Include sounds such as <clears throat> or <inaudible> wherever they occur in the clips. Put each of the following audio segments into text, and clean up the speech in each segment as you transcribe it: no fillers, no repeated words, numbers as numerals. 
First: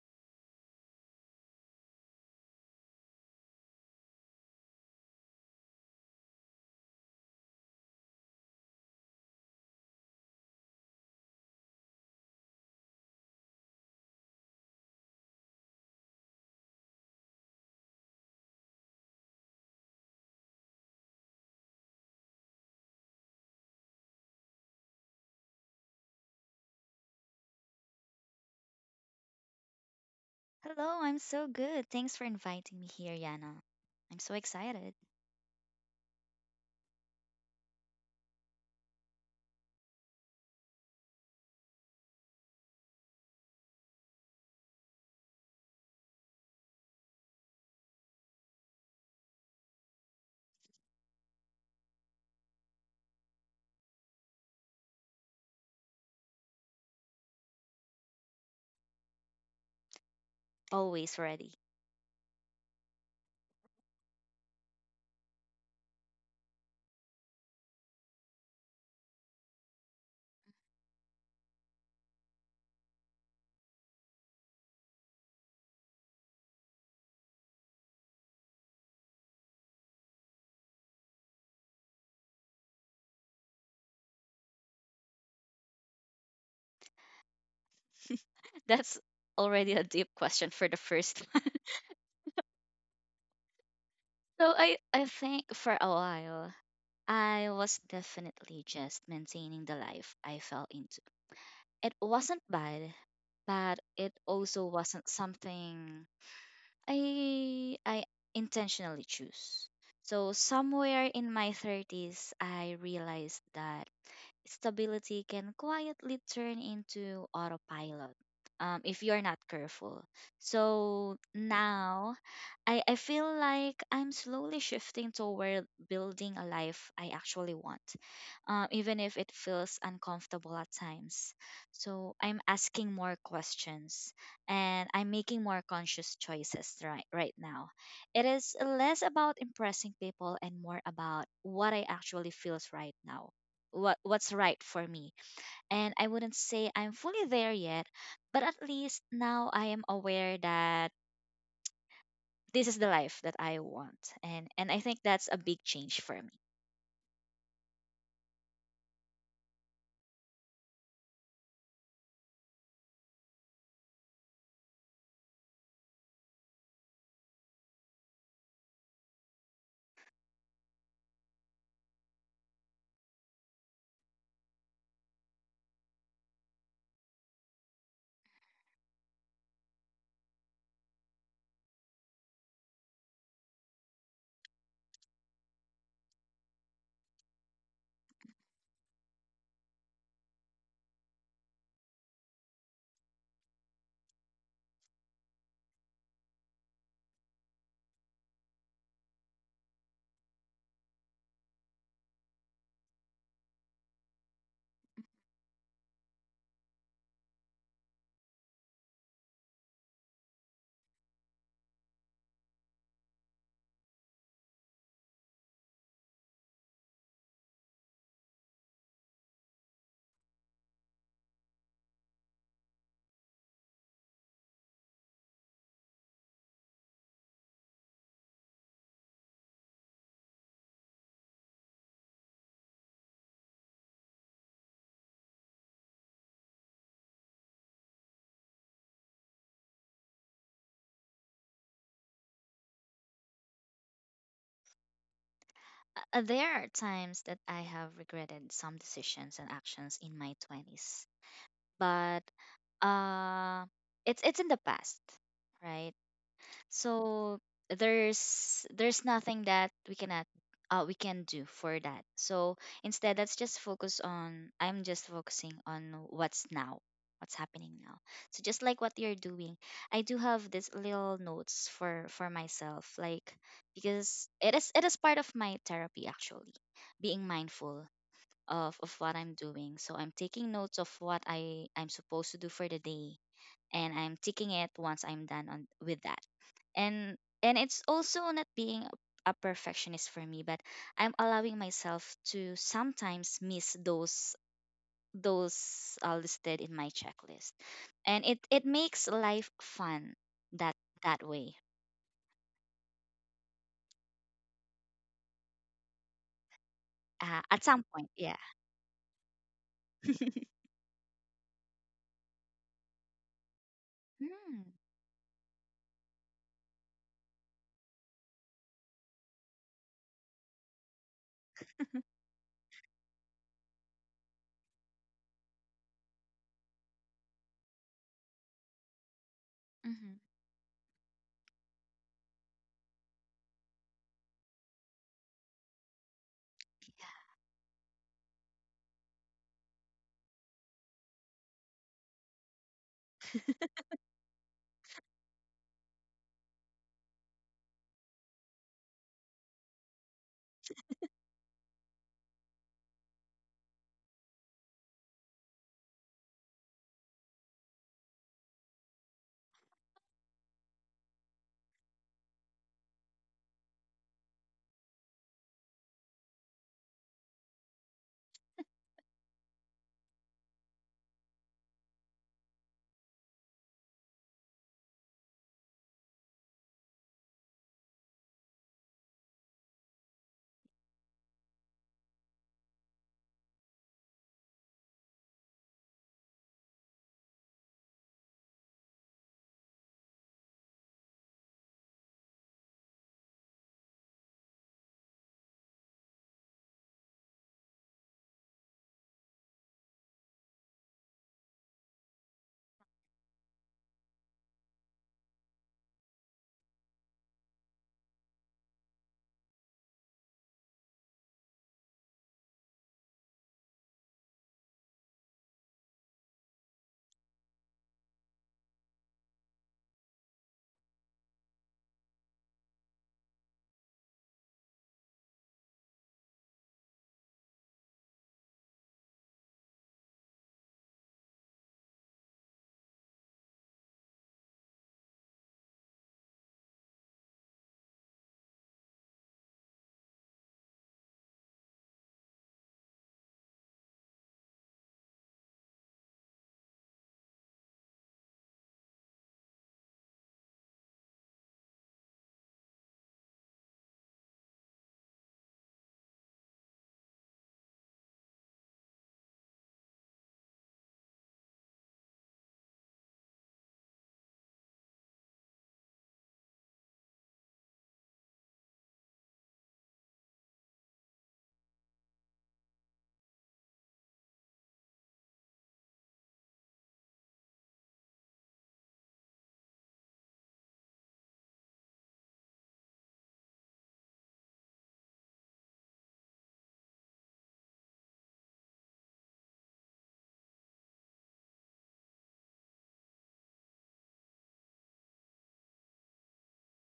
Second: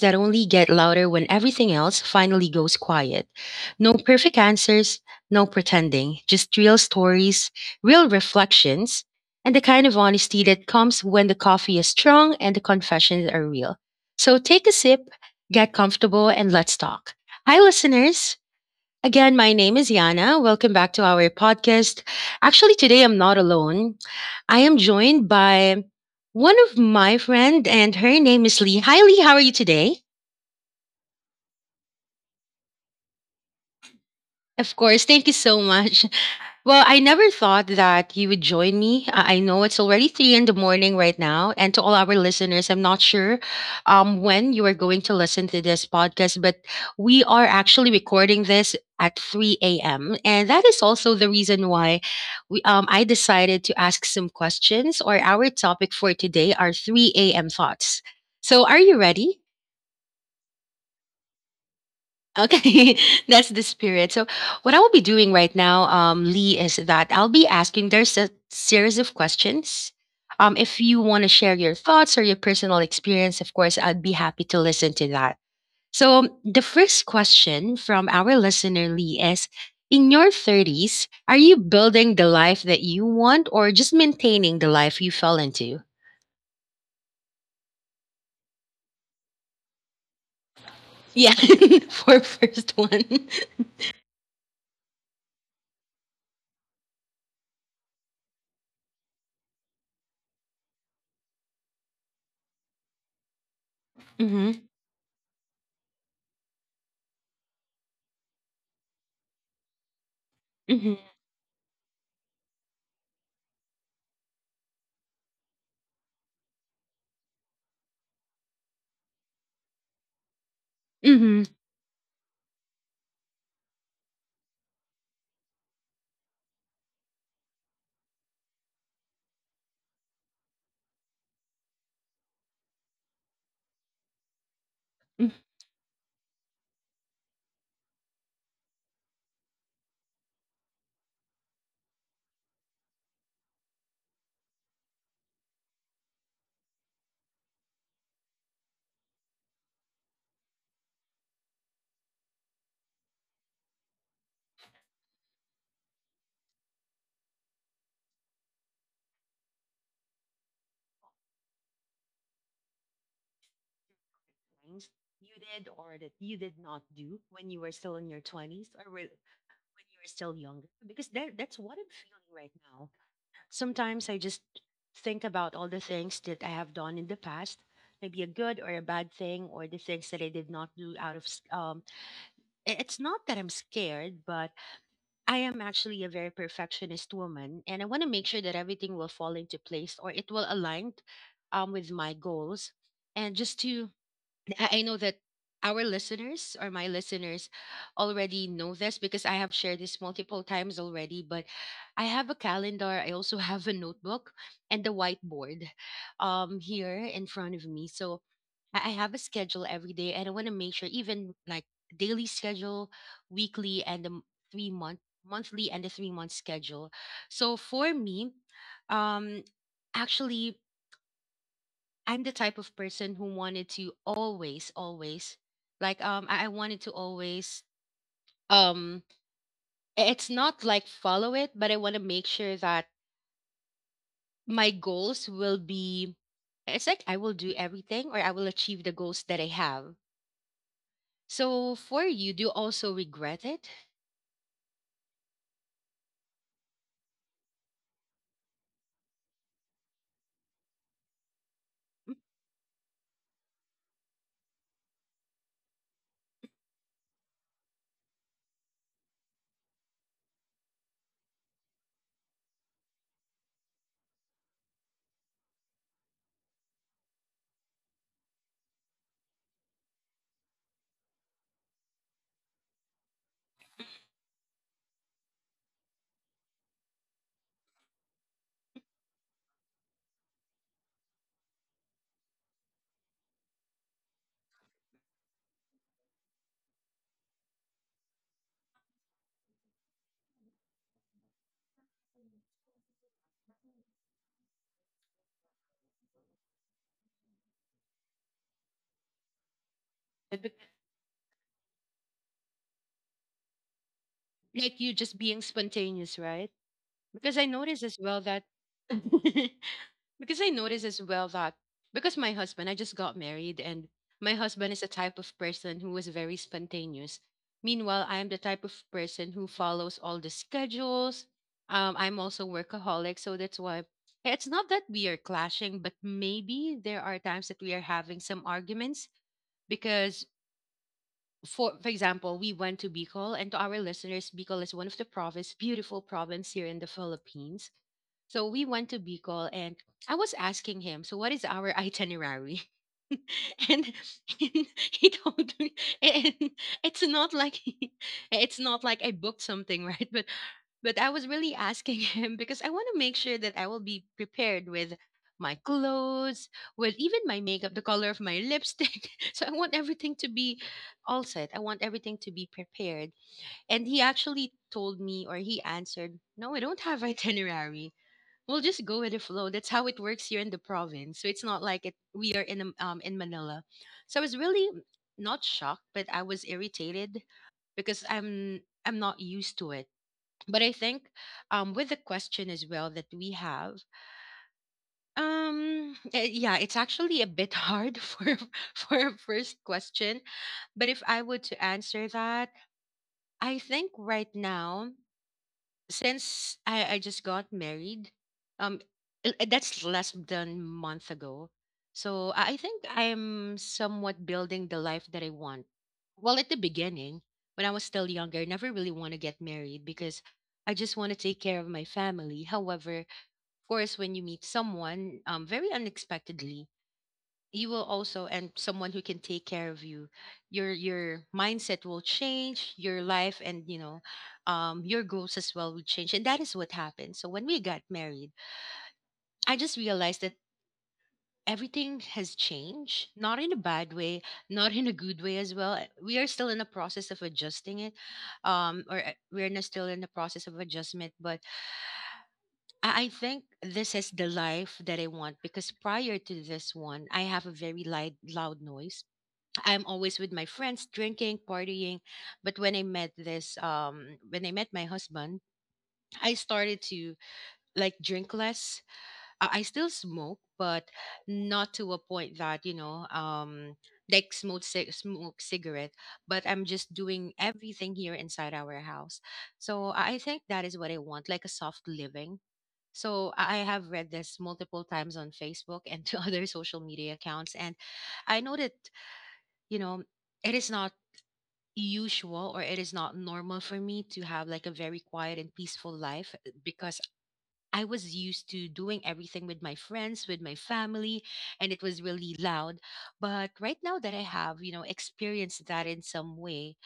that only get louder when everything else finally goes quiet. No perfect answers, no pretending, just real stories, real reflections, and the kind of honesty that comes when the coffee is strong and the confessions are real. So take a sip, get comfortable, and let's talk. Hi, listeners. Again, my name is Yana. Welcome back to our podcast. Actually, today I'm not alone. I am joined by one of my friend and her name is Lee. Hi Lee, how are you today? Hello, I'm so good. Thanks for inviting me here, Yana. I'm so Of excited. course, thank you so much. Well, I never thought that you would join me. I know it's already three in the morning right now. And to all our listeners, I'm not sure when you are going to listen to this podcast, but we are actually recording this at 3 a.m. And that is also the reason why I decided to ask some questions, or our topic for today are 3 a.m. thoughts. So, are you ready? Always ready. Okay, <laughs> that's the spirit. So, what I will be doing right now, Lee, is that I'll be asking there's a series of questions. If you want to share your thoughts or your personal experience, of course, I'd be happy to listen to that. So, the first question from our listener, Lee, is in your 30s, are you building the life that you want or just maintaining the life you fell into? <laughs> That's already a deep question for the first <laughs> Yeah, one. <laughs> for first one. <laughs> So I think for a while, I was definitely just maintaining the life I fell into. It wasn't bad, but it also Mm-hmm. wasn't something I intentionally choose. So Mm-hmm. somewhere in my 30s, I realized that stability can quietly turn into autopilot if you're not careful. So Mm-hmm. now I feel like I'm slowly shifting toward building a life I actually want, even if it feels uncomfortable at times. So I'm asking more questions and I'm making more conscious choices right now. It is less about impressing people and more about what I actually feels right now what's right for me. And I wouldn't say I'm fully there yet, but at least now I am aware that this is the life that I want. And I think that's a big change for me. Things you did or that you did not do when you were still in your 20s or when you were still younger? Because that's what I'm feeling right now. Sometimes I just think about all the things that I have done in the past, maybe a good or a bad thing, or the things that I did not do out of. It's not that I'm scared, but I am actually a very perfectionist woman, and I want to make sure that everything will fall into place or it will align with my goals. And just to I know that our listeners or my listeners already know this because I have shared this multiple times already. But I have a calendar. I also have a notebook and the whiteboard here in front of me. So I have a schedule every day, and I want to make sure, even like daily schedule, weekly, and the m- three-month monthly and the 3 month schedule. So for me, um, actually I'm the type of person who wanted to always, always, I wanted to always um, it's not like follow it, but I want to make sure that my goals will be. It's like I will do everything, or I will achieve the goals that I have. So for you, do you also regret it? There are times that I have regretted some decisions and actions in my 20s, but uh it's in the past, right? So there's nothing that we cannot we can do for that. So instead, let's just focus on. I'm just focusing on what's now, what's happening now. So just like what you're doing, I do have this little notes for myself, like because it is part of my therapy actually, being mindful. Of what I'm doing. So I'm taking notes of what I'm supposed to do for the day, and I'm ticking it once I'm done on with that. And and it's also not being a perfectionist for me, but I'm allowing myself to sometimes miss those listed in my checklist, and it makes life fun That that bec- that way. Like you just being spontaneous, right? Because I At some noticed as point, well yeah. that <laughs> Because I <laughs> noticed as well that because my husband, I just got married, and my Mm. husband is the type of person who was very spontaneous. Meanwhile, I am the type of person who follows all the schedules. I'm also workaholic, so that's why it's not that we are clashing, but maybe there are times that we are having some arguments Mhm. because. For example, we went to Bicol, and to our listeners, Bicol is one of the province, beautiful province here in the Philippines. So we went to Bicol and I was asking him, so what is our itinerary? <laughs> And, <laughs> he told me and it's not like he- it's not like I booked something, <laughs> right? But I was really asking him because I want to make sure that I will be prepared with my clothes, with even my makeup, the color of my lipstick. <laughs> So I want everything to be all set. I want everything to be prepared. And he actually told me or he answered, "No, I don't have <laughs> itinerary. We'll just go with the flow. That's how it works here in the province." So it's not like it, we are in Manila. So I was really not shocked, but I was irritated because I'm not used to it. But I think with the question as well that we have, yeah, it's actually a bit hard <laughs> for a first question. But if I were to answer that, I think right now since I just got married, um, that's less than month ago. So I think I'm somewhat building the life that I want. Well, at the beginning, when I was still younger, I never really want to get married because I just want to take care of my family. However, of course, when you meet someone very unexpectedly, you will also and someone who can take care of you your mindset will change your life and you know your goals as well will change and that is what happened. So when we got married, I just realized that everything has changed, not in a bad way, not in a good way as well. We are still in the process of adjusting it, or we're not still in the process of adjustment. But I think this is the life that I want, because prior to this one I have a very light loud noise. I'm always with my friends drinking, partying. But when I met this, when I met my husband, I started to like drink less. I still smoke, but not to a point that, you know, like smoke, smoke cigarette, but I'm just doing everything here inside our house. So I think that is what I want, like a soft living. So I have read this multiple times on Facebook and <laughs> to other social media accounts. And I know that, you know, it is not usual or it is not normal for me to have like a very quiet and peaceful life because I was used to doing everything with my friends, with my family, and it was really loud. But right now that I have, you know, experienced that in some way,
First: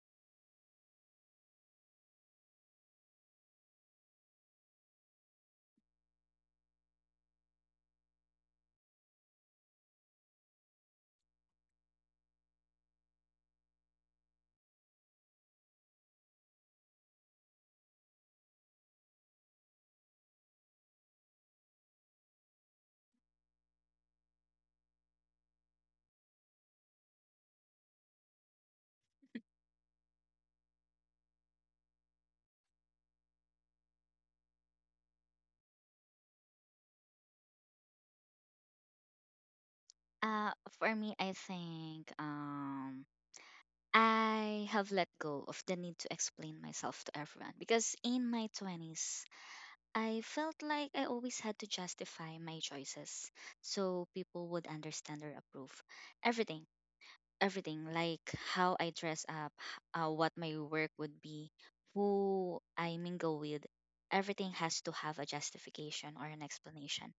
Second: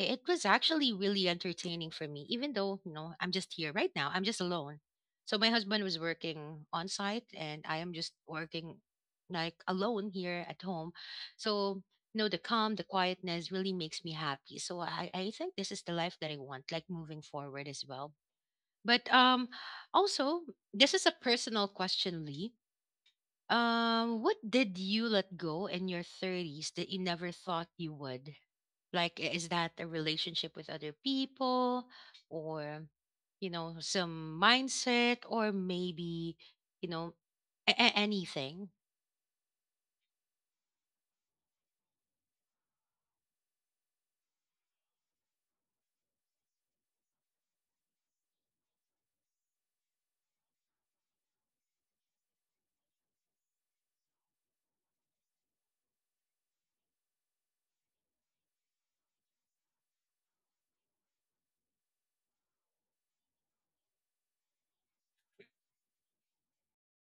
it was actually really entertaining for me, even though, you know, I'm just here right now, I'm just alone. So my husband was working on site and I am just working like alone here at home. So, you know, the calm, the quietness really makes me happy. So I think this is the life that I want, like moving forward as well. But also, this is a personal question, Lee. What did you let go in your 30s that you never thought you would? Like, is that a relationship with other people or, you know, some mindset or maybe, you know, anything? Uh, for me, I think I have let go of the need to explain myself to everyone because in my 20s, I felt like I always had to justify my choices so people would understand or approve everything, everything, like how I dress up, what my work would be, who I mingle with. Everything has to have a justification or an explanation.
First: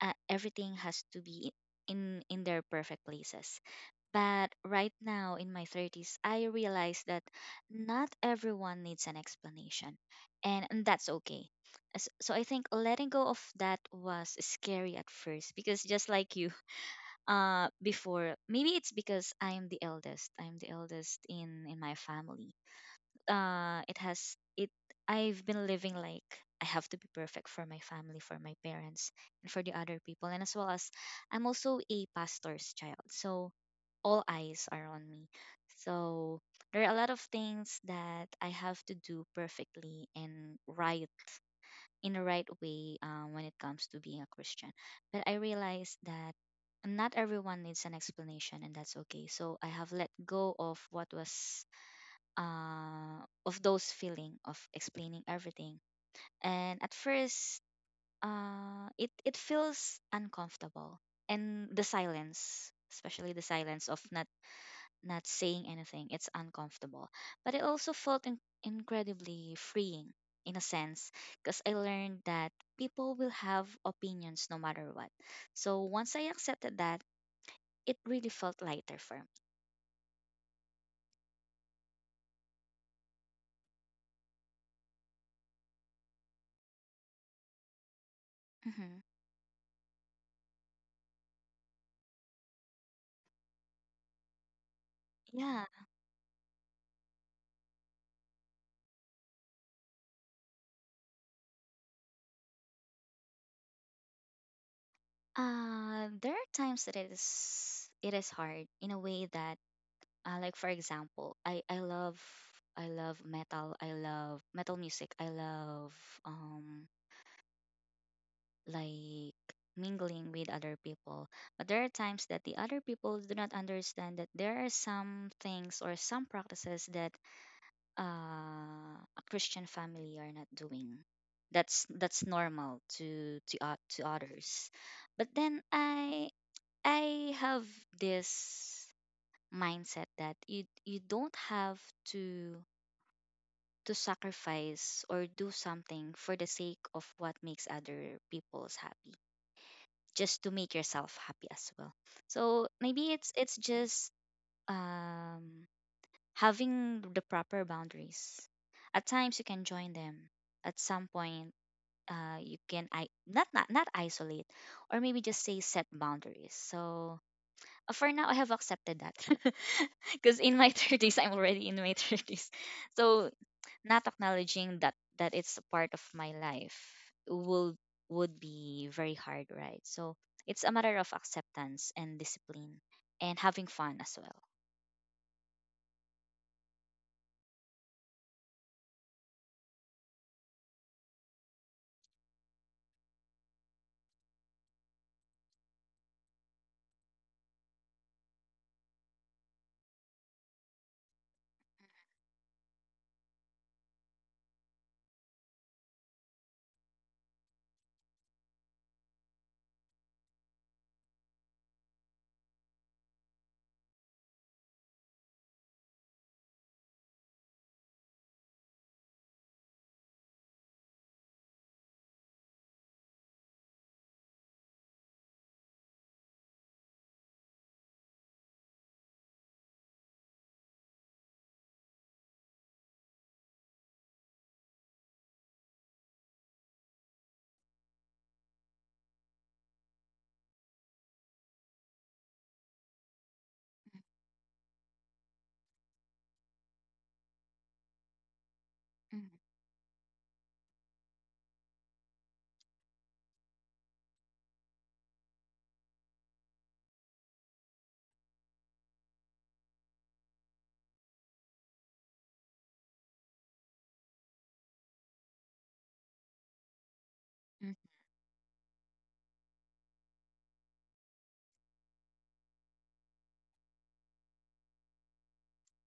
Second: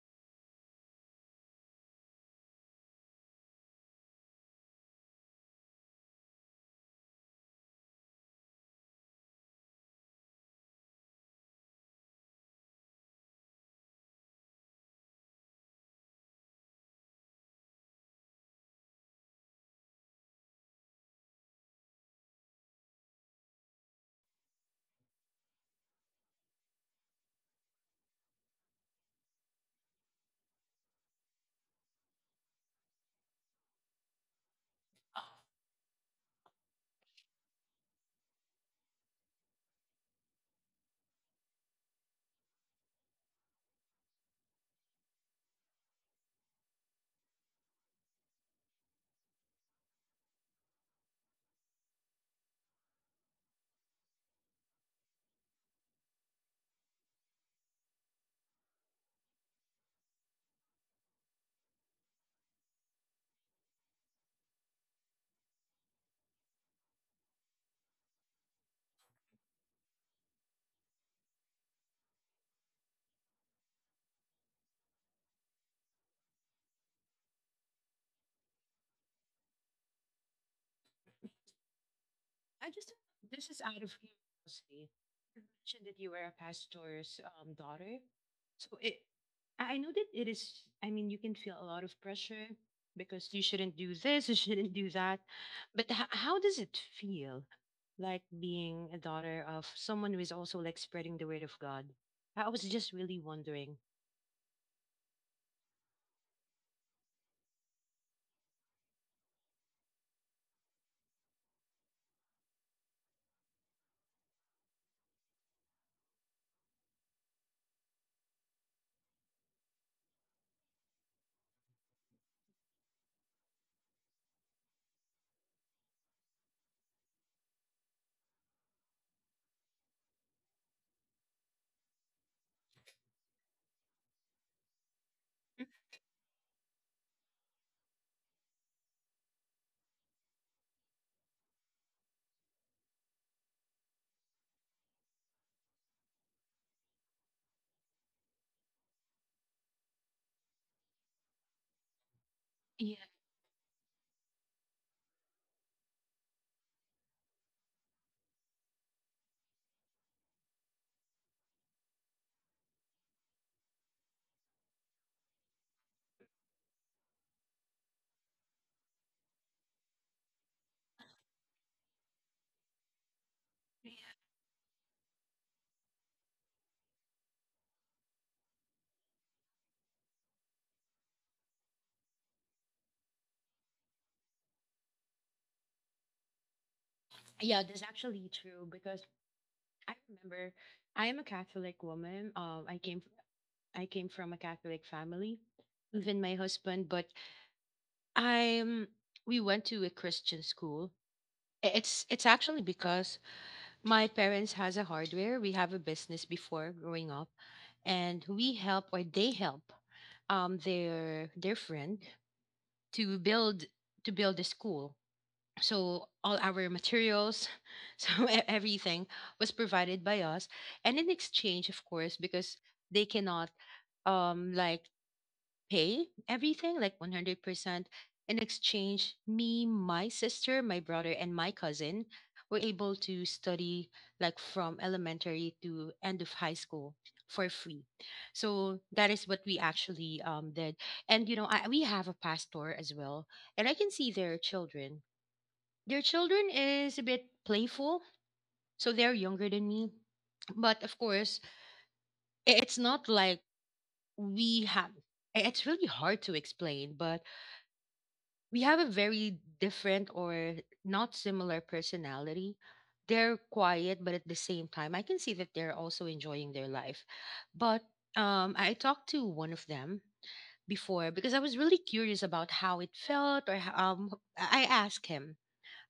Everything has to be in their perfect places. But right now in my 30s, I realize that not everyone needs an explanation, and that's okay. So I think letting go of that was scary at first because just like you, before maybe it's because I'm the eldest. I'm the eldest in my family. It has it. I've been living like I have to be perfect for my family, for my parents, and for the other people, and as well as I'm also a pastor's child. So all eyes are on me. So there are a lot of things that I have to do perfectly and right in the right way when it comes to being a Christian. But I realized that not everyone needs an explanation, and that's okay. So I have let go of what was of those feeling of explaining everything. And at first, it feels uncomfortable, and the silence, especially the silence of not saying anything. It's uncomfortable. But it also felt incredibly freeing in a sense because I learned that people will have opinions no matter what. So once I accepted that, it really felt lighter for me. I just this is out of curiosity. You mentioned that you were a pastor's daughter, so it. Hmm. I know that it is. I mean, you can feel a lot of pressure because you shouldn't do this, you shouldn't do that. Yeah. But how does it feel like being a daughter of someone who is also like spreading the word of God? I was just really wondering. There are times that it is hard in a way that like for example, I love metal. I love metal music. I love um like mingling with other people. But there are times that the other people do not understand that there are some things or some practices that a Christian family are not doing. That's normal to to others. But then I have this mindset that you don't have to to sacrifice or do something for the sake of what makes other people's happy just to make yourself happy as well. So Yeah, maybe it's just um, having the proper boundaries. At times you can join them. At some point, you can I not isolate, or maybe just say set boundaries. So for now, I have accepted that <laughs> because in my <laughs> thirties, I'm already in my thirties. So not acknowledging that that it's a part of my life will would be very hard, right? So it's a matter of acceptance and discipline and having fun as well. yeah, that's actually true because I remember I am a Catholic woman. I came from a Catholic family, even my husband, but I'm we went to a Christian school. It's actually because my parents has a hardware. We have a business before growing up, and we help or they help their friend to build to build a school. So all our materials, <laughs> so everything was provided by us, and in exchange, of course, because they cannot um like pay everything, like 100%. In exchange, me, my sister, my brother, and my cousin were able to study like from elementary to end of high school for free. So that is what we actually did. And, you know, we have a pastor as well, and I can see their children. Their children is a bit playful, so they're Mhm. younger than me. But of course, it's not like we have, it's really hard to explain, but we have a very different or not similar personality. They're quiet, but at the same time, I can see that they're also enjoying their life. Mhm. But I talked to one of them before because I was really curious about how it felt, or I asked him.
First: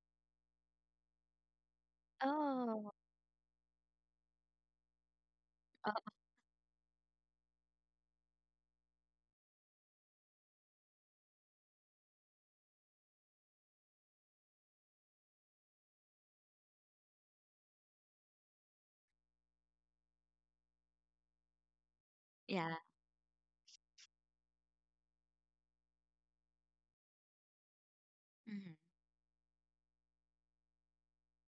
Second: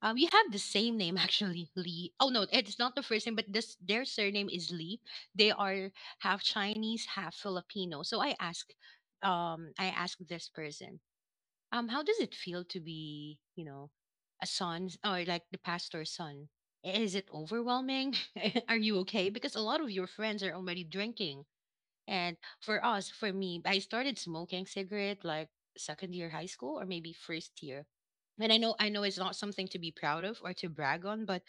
You have the same name <laughs> actually, Lee. Oh no, it's not Oh. the first name, but this their surname is Lee. They are Oh, half Chinese, half Filipino. So I asked this person how does it feel to be, a son or like the pastor's son? Is it overwhelming? <laughs> Are you okay? Because a lot of your friends are already drinking. And yeah. for us, for me, I started smoking cigarette like second year high school or maybe first year. And I know Mhm. I know it's not something to be proud of or to brag on, but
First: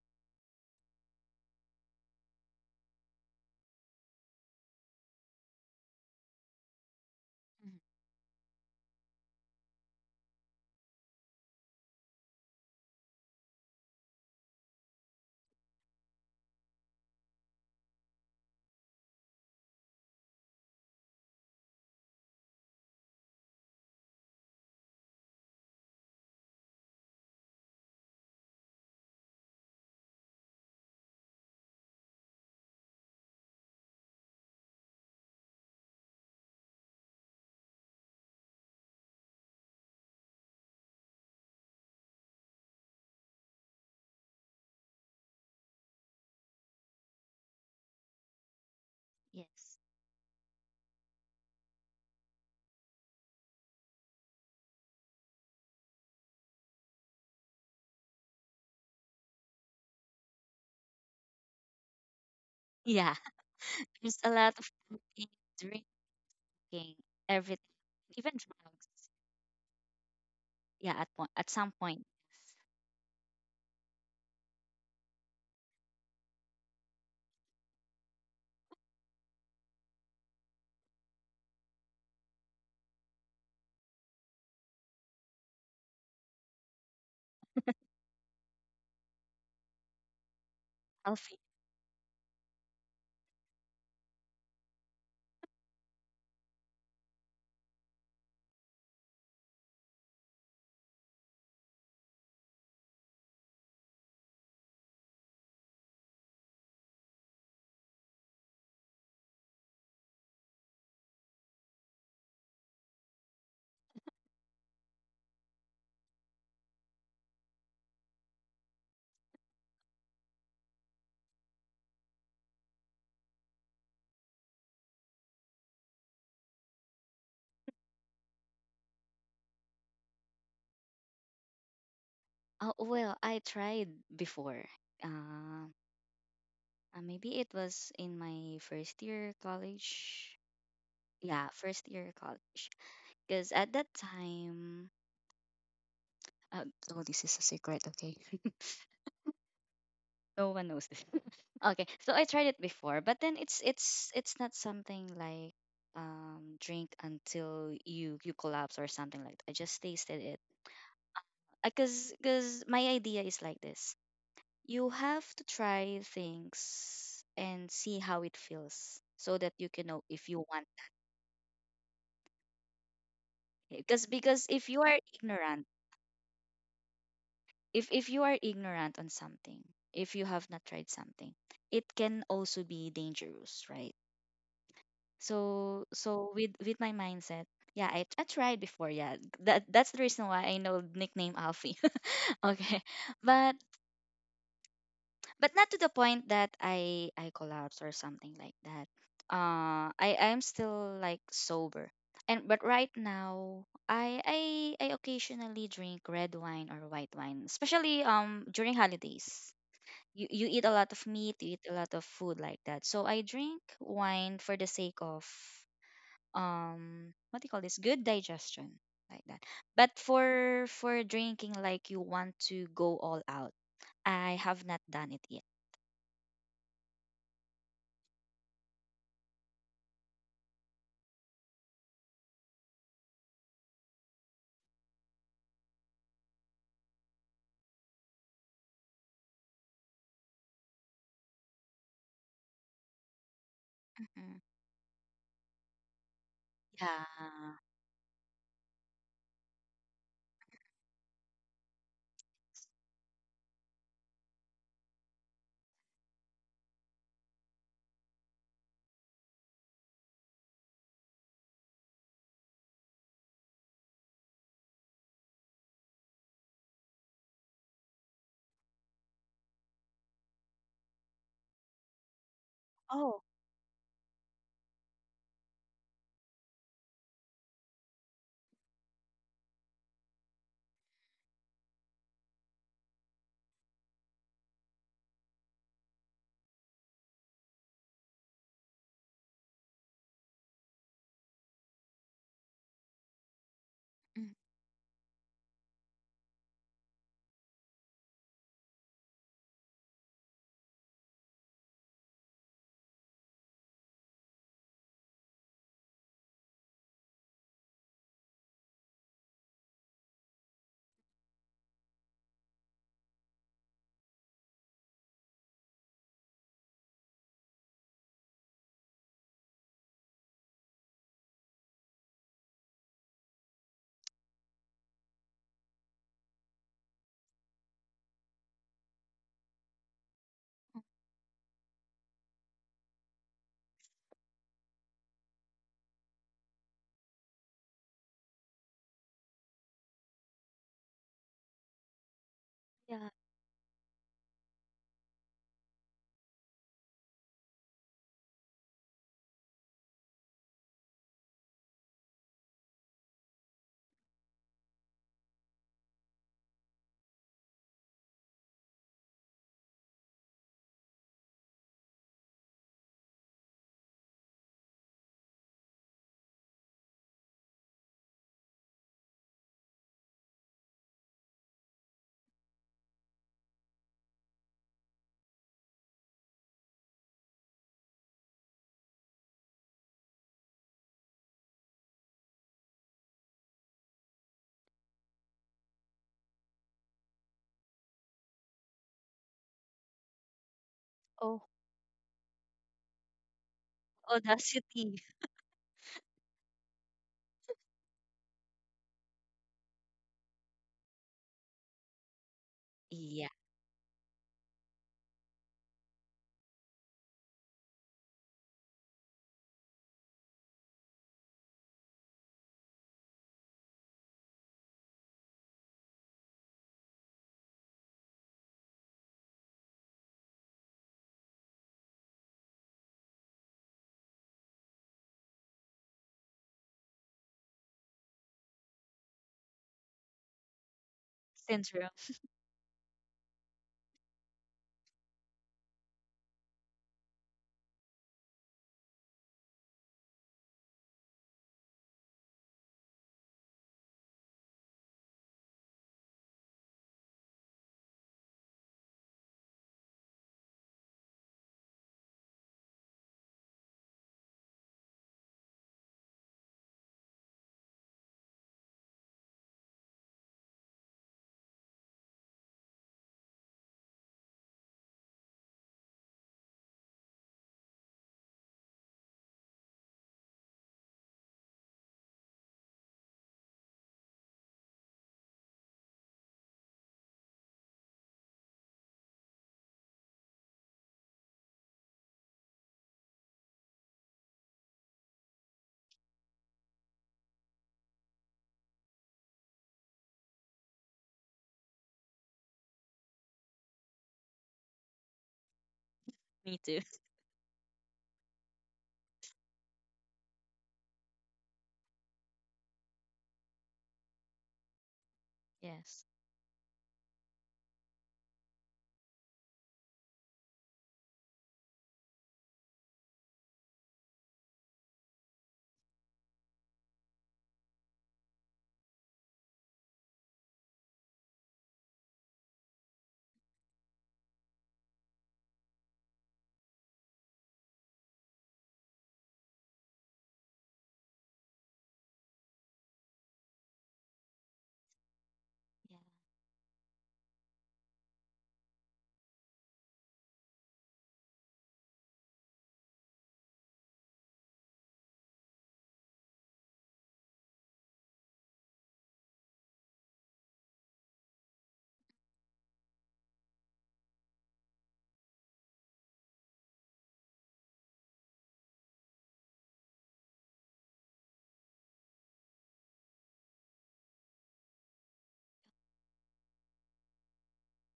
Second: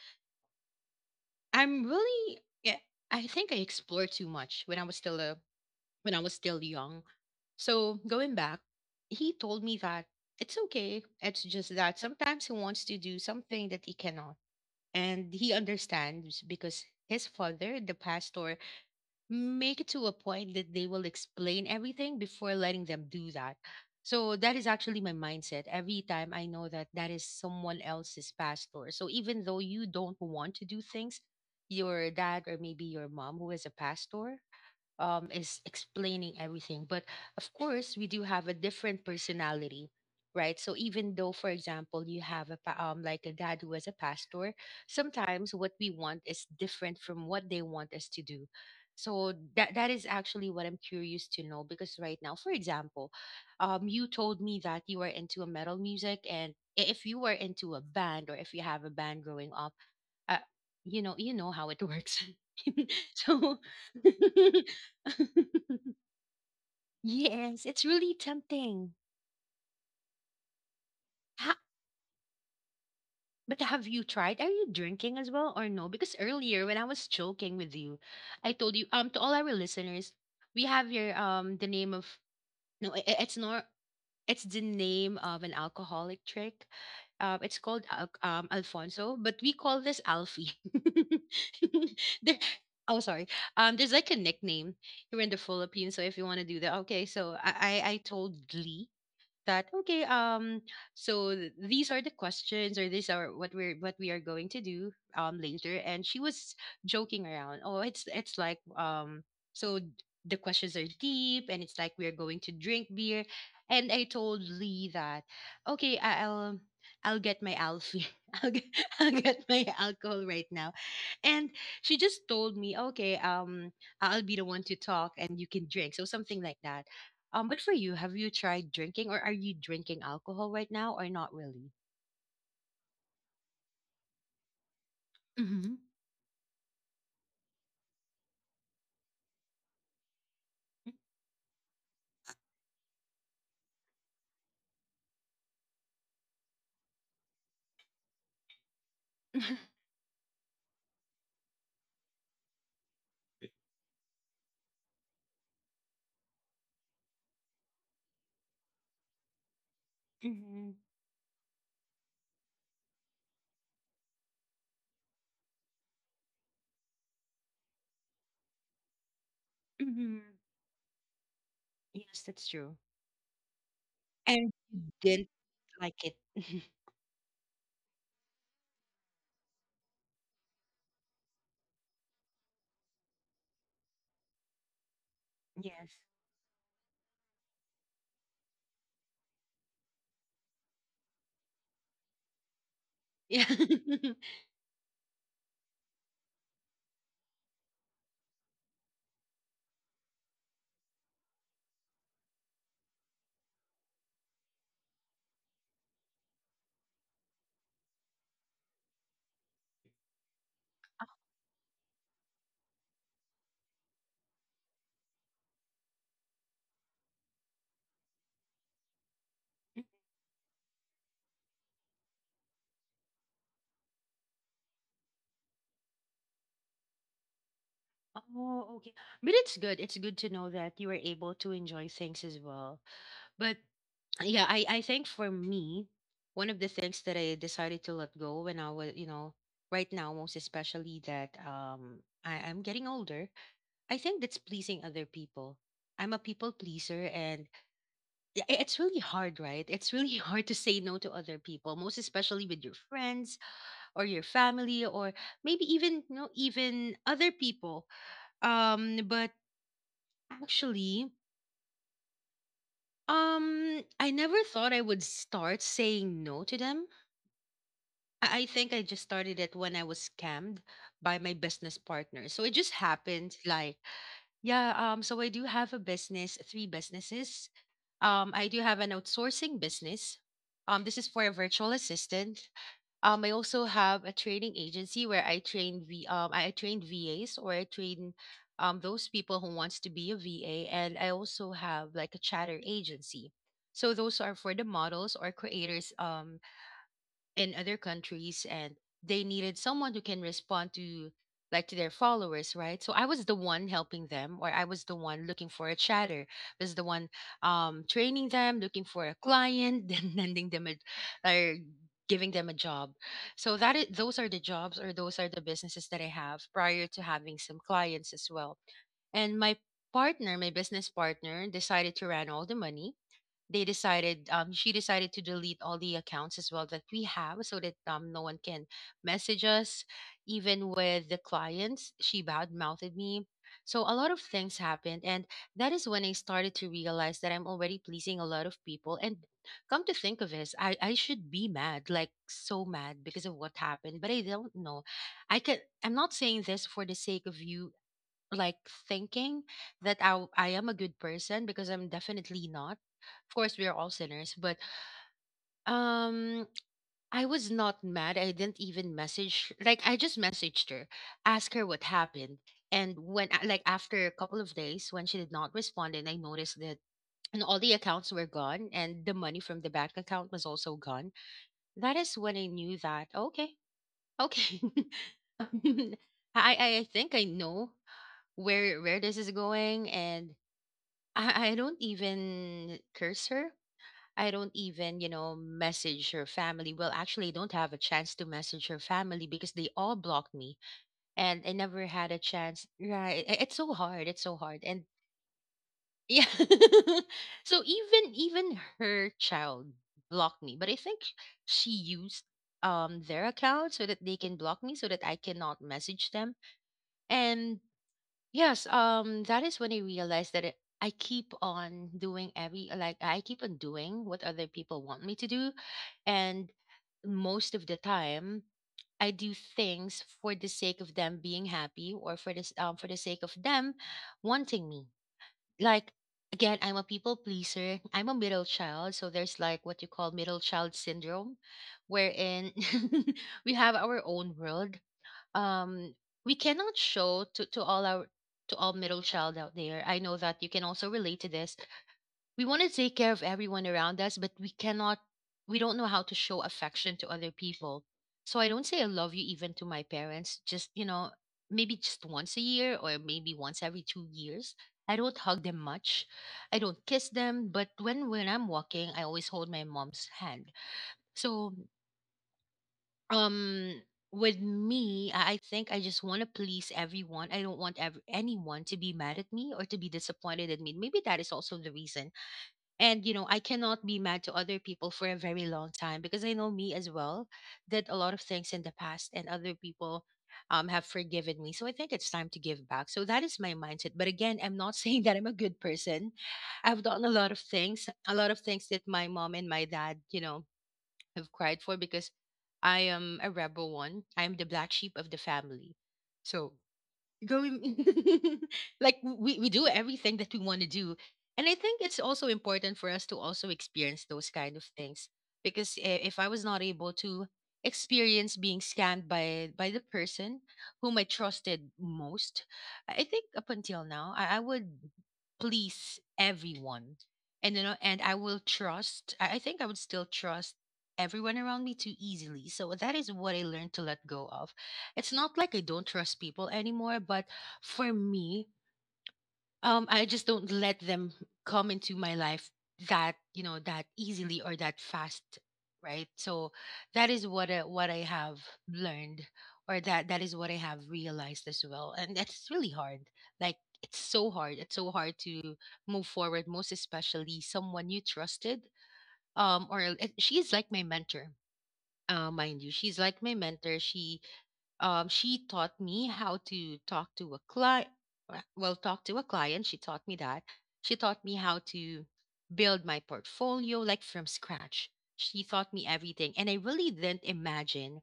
I'm really, yeah, I think I explored too much when I was still a when I was still young. Mhm. So going back, he told me that it's okay. It's just that sometimes he wants to do something that he cannot. And he understands because his father, the pastor, make it to a point that they will explain everything before letting them do that. So that is actually my mindset. Every time I know that that is someone else's pastor. So even though you don't want to do things, your dad or maybe your mom who is a pastor is explaining everything. But of course, we do have a different personality, right? So even though, for example, you have a like a dad who is a pastor, sometimes what we want is different from what they want us to do. So that Yes. that is actually what I'm curious to know because right now, for example, you told me that you are into a metal music and if you were into a band or if you have a band growing up uh, you know how it works. <laughs> Yeah. So <laughs> There's a lot of cooking, drinking, <laughs> everything, yes, it's really even drugs, tempting. yeah, at one at ha- some point. but have you tried, are you drinking as well or no? Because earlier when I was joking with you, I told you, to all our listeners, we have your the name of, no it's not. It's the name of an alcoholic trick. It's called Alfonso, but we call this Alfie. I'll feel. <laughs> There, oh, sorry. There's like a nickname here in the Philippines. So if you want to do that, okay. So I told Glee that okay, so these are the questions or these are what we are going to do later, and she was joking around, oh, it's like, so the questions are deep and it's like we are going to drink beer. And I told Lee that okay, I'll, I'll get my Alfie. <laughs> I'll get, I'll get my alcohol right now. And she just told me, okay, I'll be the one to talk and you can drink. So something like that. But for you, have you tried drinking or are you drinking alcohol right now or not really? Oh, well, I tried before. uh Mm-hmm. Maybe it was in my first year college. Yeah, first year college. Because at that time, uh, oh, this is a secret. Okay, <laughs> <laughs> no one knows this. <laughs> Okay, so I tried it before, but then it's not something like drink until you collapse or something like that. I just tasted it. Hmm. Because my idea is like this. You have to try things and see how it feels so that you can know Hmm. if you want. Yes, that's true. Because And If you you are didn't ignorant, like it. <laughs> If you are ignorant on something, if you have not tried something, it can also be dangerous, right? So Yes. With my mindset, yeah, I tried before, yeah. that that's the reason why I know the nickname Alfie. <laughs> Okay. Yeah. but <laughs> but not to the point that I collapse or something like that. I I'm still like sober, and but right now I occasionally drink red wine or white wine, especially during holidays. You eat a lot of meat, you eat a lot of food like that. So I drink wine for the sake of what do you call this? Good digestion like that. But for drinking like you want to go all out, I have not done it Oh, okay. But it's good. It's good to know that you were able to enjoy things as well. But yeah, I think for me, one of the things that I decided to let go when I was, you know, right now most especially that I, I'm getting older, I think that's yet. pleasing other people. I'm a people pleaser, and Yeah. It's really hard, right? It's really <laughs> hard to say no to other people, most especially with your friends or your family or maybe even, you know, even other people. But actually, I never thought I would start saying no to them. I think I just started it when I was scammed by my business partner. So it just happened, like, yeah, so I do have a business, three businesses. I do have an outsourcing business. This is for a virtual assistant. I also have a training agency where I train V I train VAs, or I train those people who wants to be a VA, and I also have like a chatter agency. So those are Mm. for the models or creators in other countries, and they needed someone who can respond to, like, to their followers, right? So I was the one helping them, or I was the one looking for a chatter, was the one training them, looking for a client, <laughs> then lending them a, or giving them a job. So that is, those are the jobs or those are the businesses that I have prior to having some clients as well. And my partner, my business partner decided to run all the money. They decided, she decided to delete all the accounts as well that we have so that, no one can message us. Even with the clients, she bad mouthed me. So a lot of things happened, and that is when I started to realize that I'm already pleasing a lot of people. And come to think of this, I should be mad, like so mad Yeah. because of what happened, but I don't know. I can, I'm not saying this for the sake of you, like, thinking that I am a good person, because I'm definitely not. Of course, we are all sinners, but um, I was not mad. I didn't even message. Like, I just messaged her, ask her what happened, and like after a couple of days, when she did not respond, and I noticed that, and all the accounts were gone, and the money from the bank account was also gone. That is when I knew that okay, okay. <laughs> I, I think I know where this is going, and I don't even curse her. I don't even, you know, message her family. Well, actually, I don't have a chance to message her family because they all blocked me, and Oh, I never had a chance. Right. It's so hard. It's so hard. And audacity. yeah. <laughs> So even her child blocked me, but I think she used their Yeah. account so that they can block me so that I cannot message them. And yes, that is when I realized that it, I keep on doing every, like, I keep on doing what other people want me to do, and most of the time I do things for the sake of them being happy, or for this for the sake of them wanting me. Like, again, I'm a people pleaser. I'm a middle child, so there's like what you call middle child syndrome, Syndrome. wherein <laughs> we have our own world um we cannot show to all our, to all middle child out there, I know that you can also relate to this. We want to take care of everyone around us, but we cannot. We don't know how to show affection to other people. So I don't say I love you even to my parents, just, you know, maybe just once a year or maybe once every 2 years. I don't hug them much, I don't kiss them, but when I'm walking I always hold my mom's hand. So um with me, I think I just want to please everyone. I don't want ever, anyone to be mad at me or to be disappointed at me. Maybe that is also the reason. And you know, I cannot be mad to other people for a very long time, because I know me as well did a lot of things in the past, and other people, have forgiven me. So I think it's time to give back. So that is my mindset, but again, I'm not <laughs> saying that I'm a good person. I've done a lot of things, a lot of things that my mom and my dad, you know, have cried for, because I am a rebel one. I'm the black sheep of the family. So Me too. going <laughs> like we do everything that we want to do. And I think it's also important for us to also experience those kind of things, because Yes. if I was not able to experience being scammed by the person whom I trusted most, I think up until now I would please everyone. And you know, and I will trust, I think I would still trust everyone around me too easily. So that is what I learned to let go of. It's not like I don't trust people anymore, but for me, I just don't let them come into my life that, you know, that easily or that fast, Yeah. right? So that is what I have learned, or that is what I have realized as well. And that's really hard. Like, it's so hard. It's so hard to move forward, most especially someone you trusted. Or she is like my mentor. Mind you, she's like my mentor. She taught me how to talk to a client, well, talk to a client, she taught me that. She taught me how to build my portfolio, like, from scratch. She taught me everything, and I really didn't imagine,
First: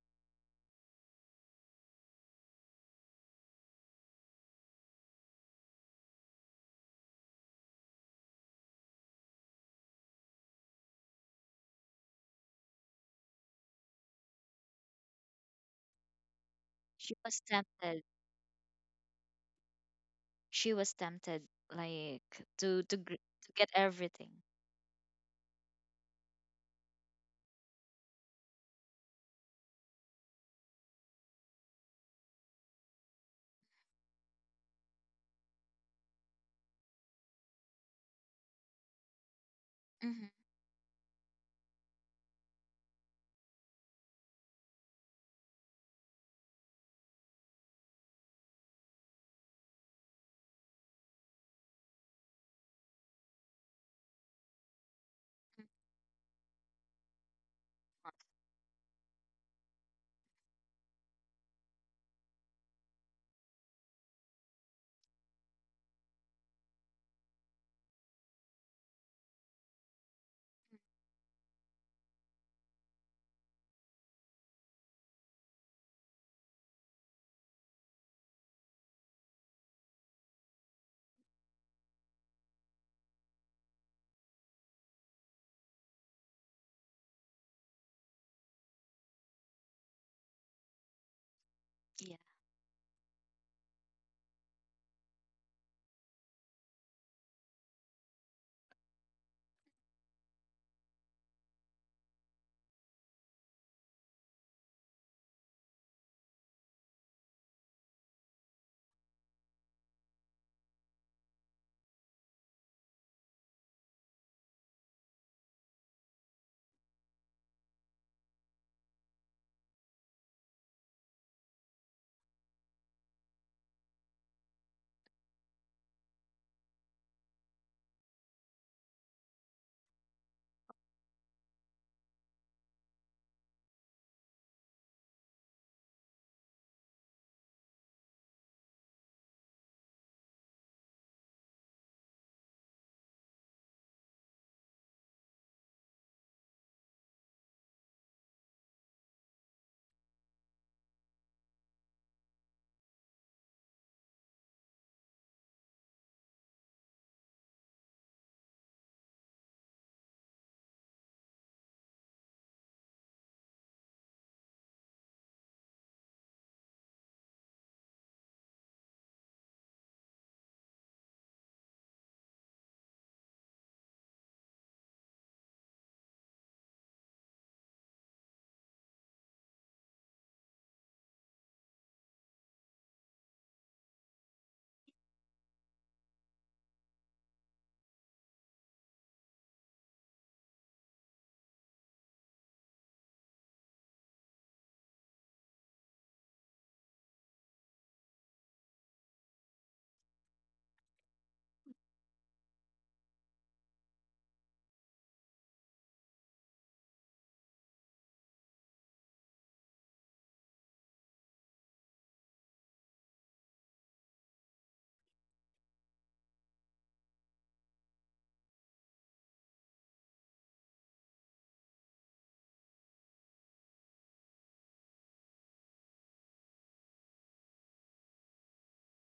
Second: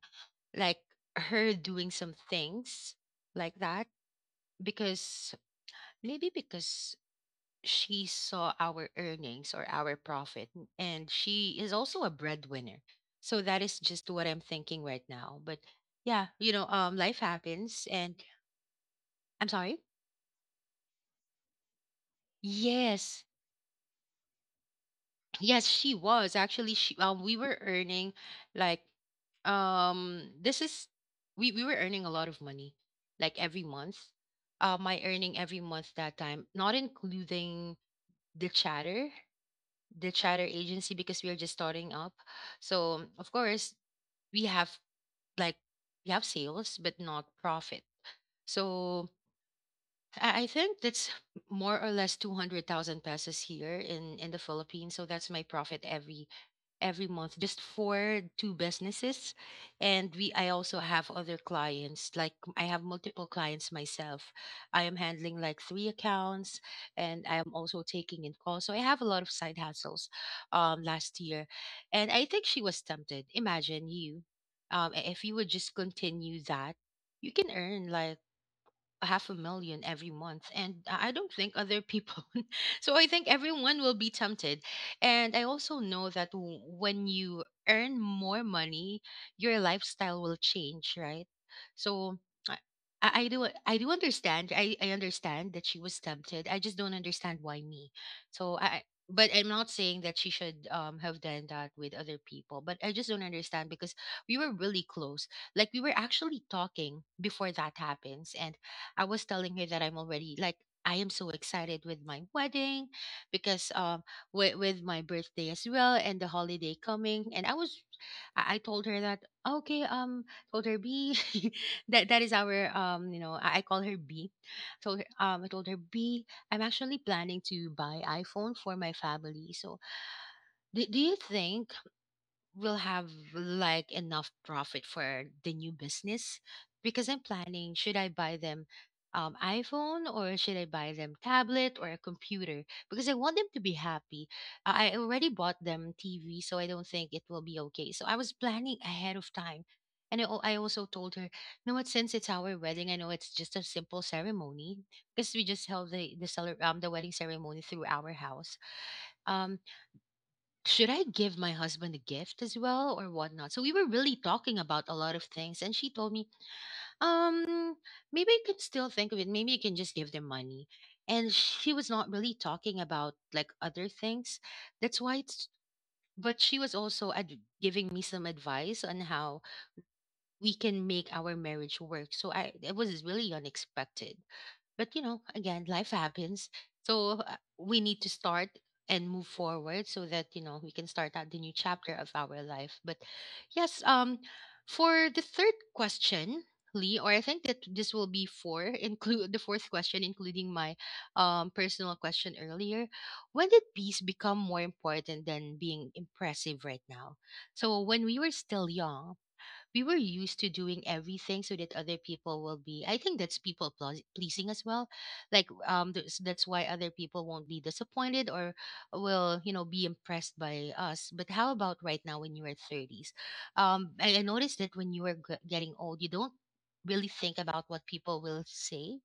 like, her doing some things like that. Because maybe because she saw our earnings or our profit, and she is also a breadwinner. So that is just what I'm thinking right now, but, yeah, She life was happens, tempted. and I'm sorry. She was tempted, like to Yes. to get everything. Yes, she was actually, she we were earning, like, this is we were earning a lot of money, like, every month. My earning every month that time, not including the chatter, the Hmm. chatter agency, because we are just starting up. So, of course, we have like we have sales but not profit. So, I think that's more or less 200,000 pesos here in the Philippines. So that's my profit every month, just for two businesses. And we I also have other clients. Like, I have multiple clients myself. I am handling, like, three accounts, and I am also taking in calls. So I have a lot of side hustles, last year. And I think she was tempted. Imagine, if you would just continue that, you can earn, like, a half a million every month, and I don't think other people. <laughs> So I think everyone will be tempted, and I also know that when you earn more money, your lifestyle will change, right? Yeah. So i, I I do i do understand. I understand that she was tempted. I just don't understand why me. So, but I'm not saying that she should have done that with other people, but I just don't understand, because we were really close. Like, we were actually talking before that happens, and I was telling her that I'm already, like, I am so excited with my wedding, because with my birthday as well, and the holiday coming. And I was I told her that, okay, told her B, <laughs> that is our, I call her B, told her, I told her B, I'm actually planning to buy iPhone for my family. So, do you think, will have, like, enough profit for the new business, because I'm planning, should I buy them iPhone, or should I buy them tablet or a computer, because I want them to be happy. I already bought them TV, so I don't think it will be okay. So I was planning ahead of time. And I also told her, you know what, since it's our wedding, I know it's just a simple ceremony, because we just held the wedding ceremony through our house. Um should I give my husband a gift as well or whatnot? So we were really talking about a lot of things. And she told me, um, maybe I can still think of it. Maybe I can just give them money. And she was not really talking about, like, other things. That's why it's, but she was also giving me some advice on how we can make our marriage work. So it was really unexpected. But, again, life happens. So, we need to start and move forward, so that, we can start out the new chapter of our life. But, yes, for the third question, Lee, or I think that this will be four, <laughs> include the fourth question, including my personal question earlier. When did peace become more important than being impressive right now? So when we were still young, we were used to doing everything so that other people will be, I think that's people pleasing as well. Like, that's why other people won't be disappointed or will, be impressed by us. But how about right now, when you are 30s? I noticed that when you are getting old, you don't really think about what people will say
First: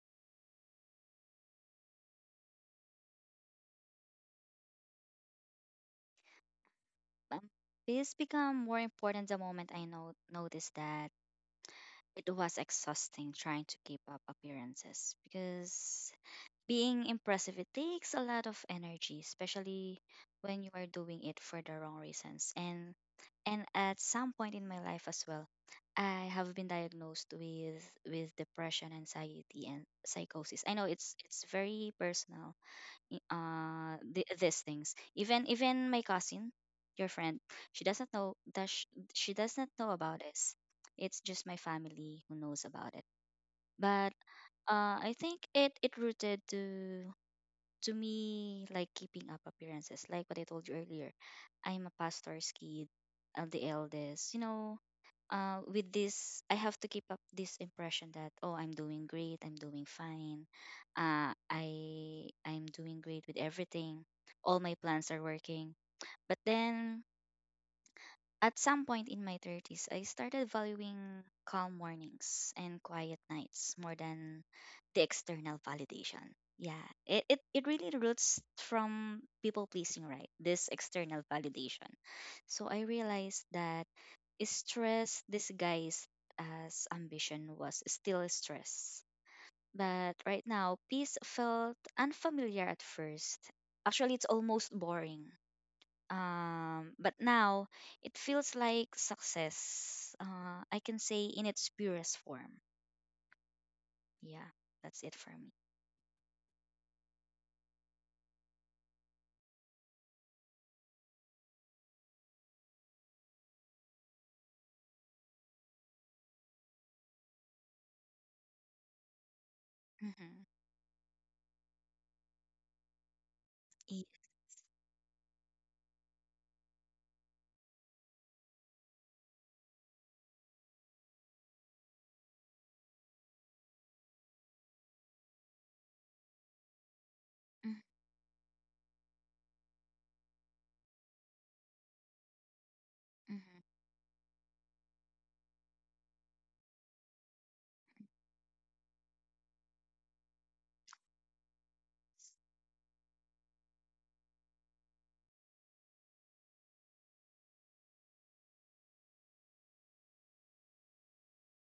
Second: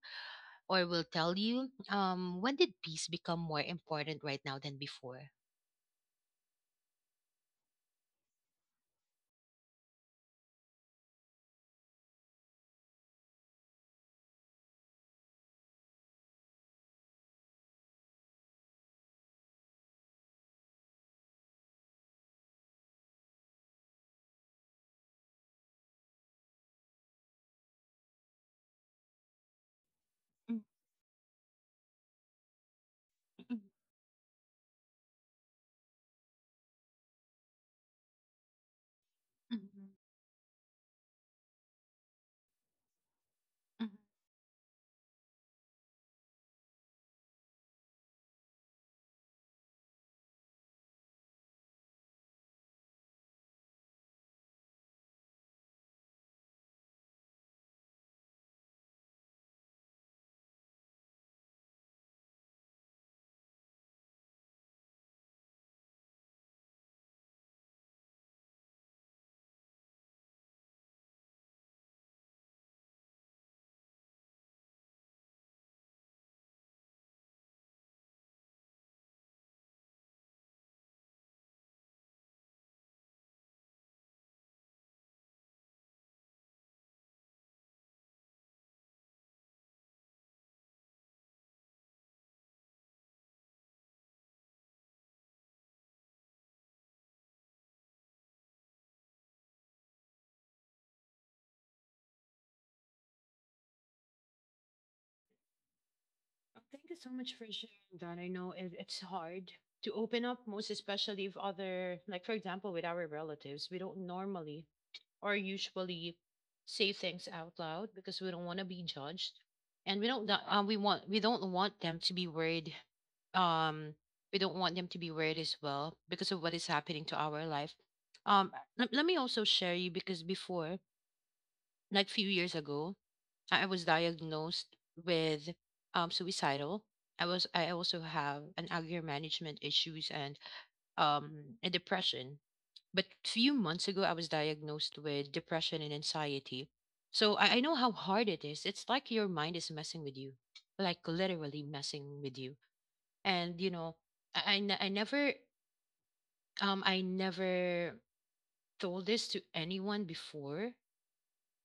or will tell you. When did peace become more important right now than before? Um, this become more important the moment I know noticed that it was exhausting trying to keep up appearances because being impressive, it takes a lot of energy, especially when you are doing it for the wrong reasons. And at some point in my life as well, I have been diagnosed with depression, anxiety, and Mhm, psychosis. I know it's very personal. Mhm, These things. Even my cousin, your friend, she doesn't know that she does not know about this. It's just my family who knows about it. mhm, mhm. But I think it it rooted to me, like keeping up appearances, like what I told you earlier. I'm a pastor's kid, the eldest. You know, with this, I have to keep up this impression that, oh, I'm doing great, I'm doing fine, I'm doing great with everything, all my plans are working. But then at some point in my 30s, I started valuing calm mornings and quiet nights more than the external validation. Yeah, it really roots from people pleasing, right? This external validation. So I realized that stress disguised as ambition was still stress. But right now, peace felt unfamiliar at first. Actually, it's almost boring, but now it feels like success. I can say in its purest form. Yeah, that's it for me. Much for sharing that. I know it's hard to open up, most especially if other, like, for example, with our relatives, we don't normally or usually say things out loud, because we don't want to be judged, and we don't da- Mm-hmm. um we want we don't want them to be worried. Um, Yeah. we don't want them to be worried as well, because of what is happening to our life. Um, let me also share you, because before, like, few years ago, I was diagnosed with, suicidal. I Mm-hmm. also have an anger management issues, and a depression. But few Mm-hmm. months ago, I was diagnosed with depression and anxiety. So, I know how hard it is. It's like your mind is messing with you, like, literally messing with you. And, you know, I I, ne- I never I never told this to anyone before,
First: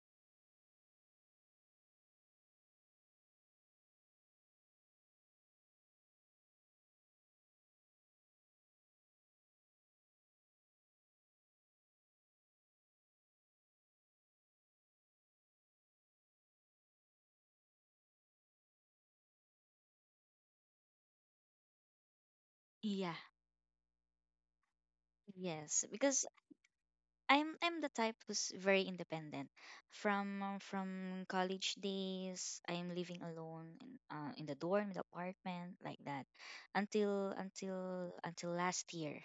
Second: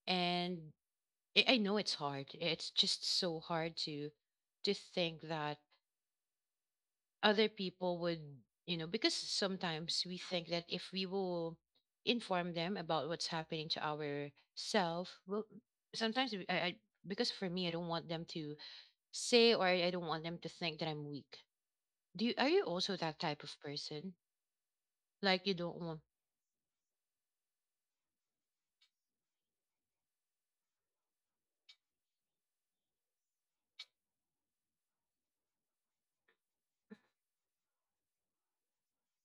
and I know it's hard. It's just so hard to think that other people would, because sometimes we think that if we will inform them about what's happening to our self, well, sometimes, we- I because for me, I don't want them to say, or I don't want them to think that I'm weak. Do you are you also Yeah, that type of person? Like, you don't yes, want. because I'm the type who's very independent. From college days, I'm living alone in the dorm, in the apartment, like that, until last year,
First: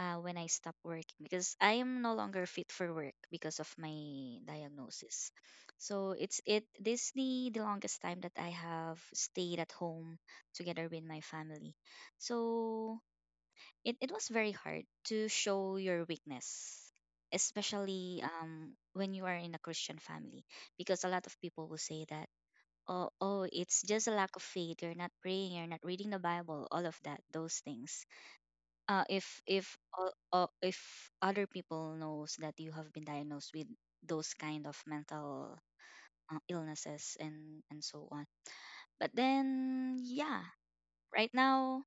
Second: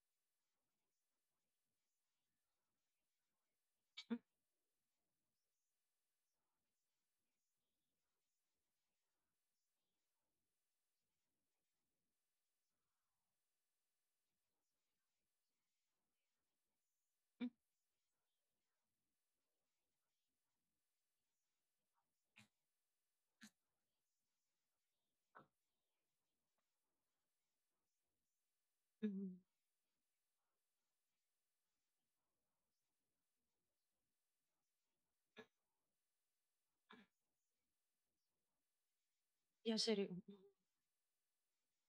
when I stop working because I am no longer fit for work because of my diagnosis. So it's it this the longest time that I have stayed at home together with my family. So it was very hard to show your weakness, especially when you are in a Christian family because a lot of people will say that, oh, it's just a lack of faith, you're not praying, you're not reading the bible, all of that, those things. uh, Mhm. if if uh, uh, if other people knows that you have been diagnosed with those kind of mental illnesses and so on. But Yes, I then, do. yeah, right now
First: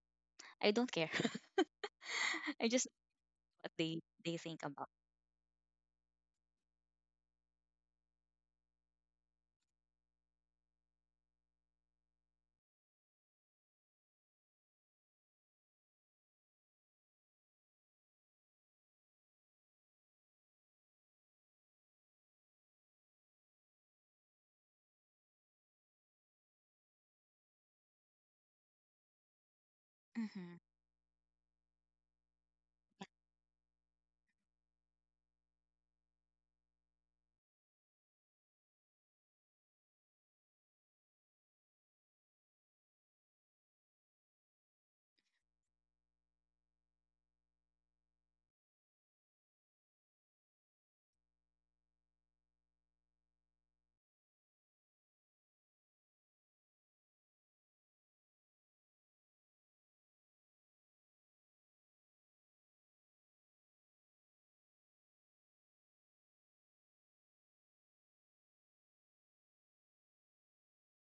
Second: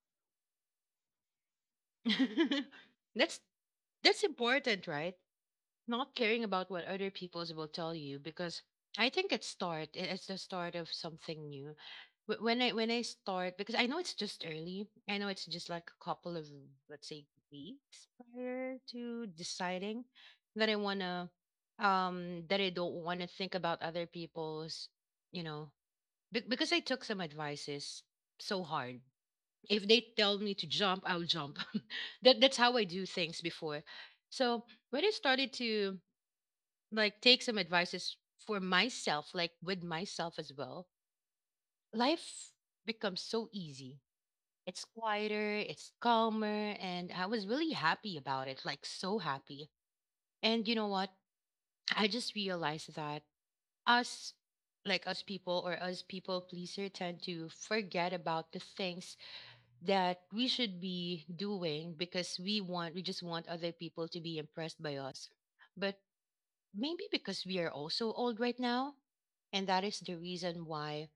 I don't care. <laughs> I just <laughs> know that's what that's they think important, about. right? Not caring about what other people will tell you, because I think it's the start of something new. When I start, because I know it's just early. I know it's just like a couple of, let's say, weeks prior to deciding that, I wanna that I don't wanna think about other people's, you know because I took some advices so hard. If they tell me Mhm. to jump, I'll jump. <laughs> That's how I do things before. So when I started to, like, take some advices for myself, like, with myself as well, life becomes so easy. It's quieter, it's calmer, and I was really happy about it, like, so happy. And you know what? I just realized that us, like, us people or us people pleaser, tend to forget about the things that we should be doing, because we just want other people to be impressed by us. But maybe because we are also old right now. And that is the reason why,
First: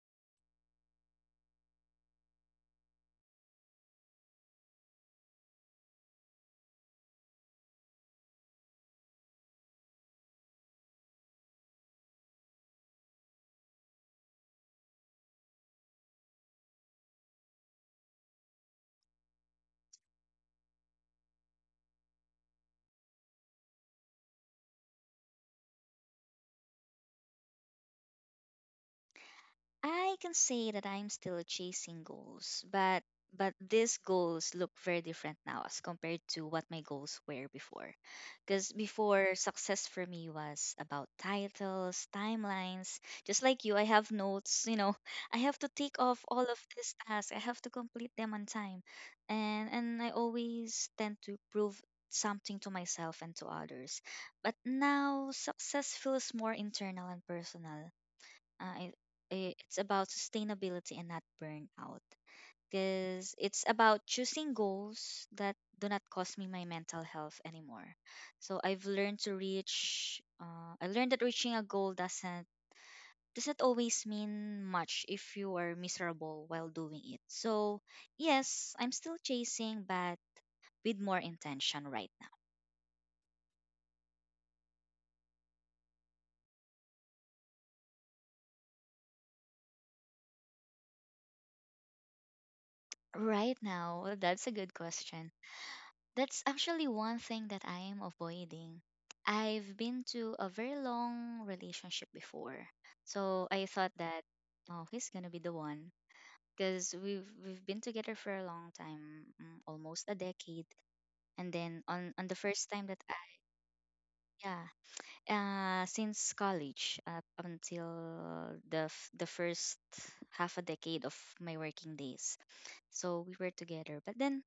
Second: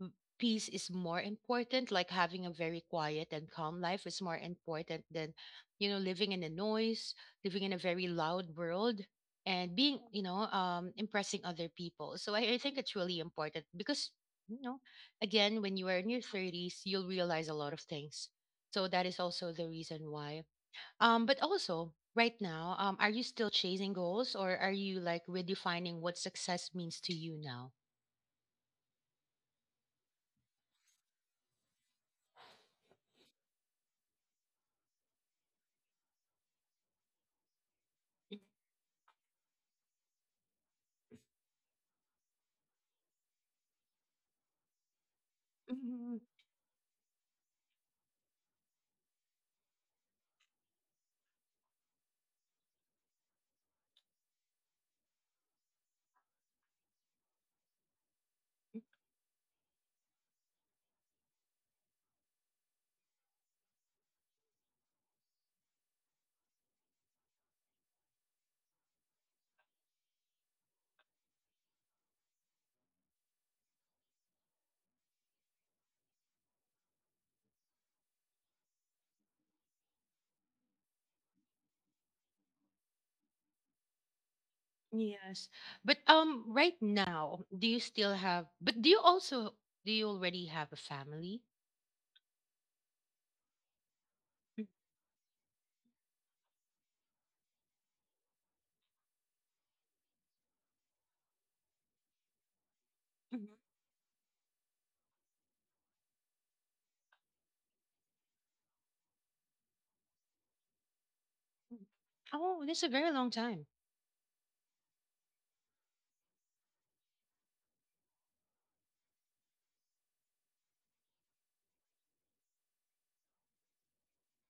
m- peace is more important. Like, having a very quiet and calm life is more important than, living in a noise, living in a very loud world, and being impressing other people. So, I think it's really important, because, you know, again, when you are in your 30s, you'll realize a lot of things. So that is also the reason why. But also, right now, are you still chasing goals, or are you, like, redefining what success means to you now? I can say that I'm still chasing goals, but these goals look very different now as compared to what my goals were before. Because before, success for me was about titles, timelines. Just like you, I have notes. You know, <laughs> I have to tick Mhm. off all of these tasks. I have to complete them on time, and I always tend to prove something to myself and to others. But now, success feels more internal and personal uh, it, it's about sustainability and not burnout. Because it's about choosing goals that do not cost me my mental health anymore. So I learned that reaching a goal doesn't always mean much if you are miserable while doing it. So yes, I'm still chasing, but with more intention right now. Yes. But, right now, do you still have? But do you already have a family? Right now, that's a good question. That's actually one thing that I am avoiding. I've been to a very long relationship before. Mm-hmm. So I thought that oh, he's going to be the one because we've been together for a long time, almost a decade. And then on the Oh, first that's a time very long time. yeah, since college up until the first half a decade of my working days. So we were together. But then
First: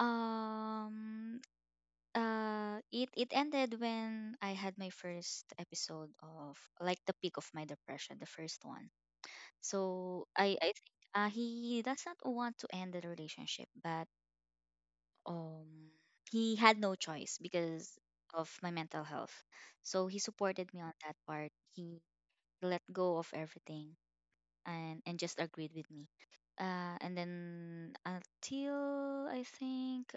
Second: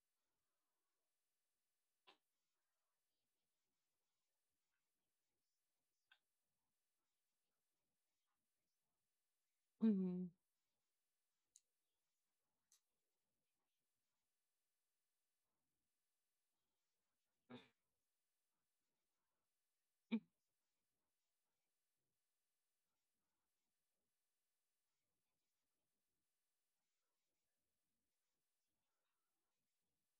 um it it ended when I had my first episode of like the peak of my depression, the first one. So Mm-hmm. I think he does not want to end the relationship, but um he had no choice because of my mental health. So he supported me on that part. He let go of everything and just agreed with me. And then until I think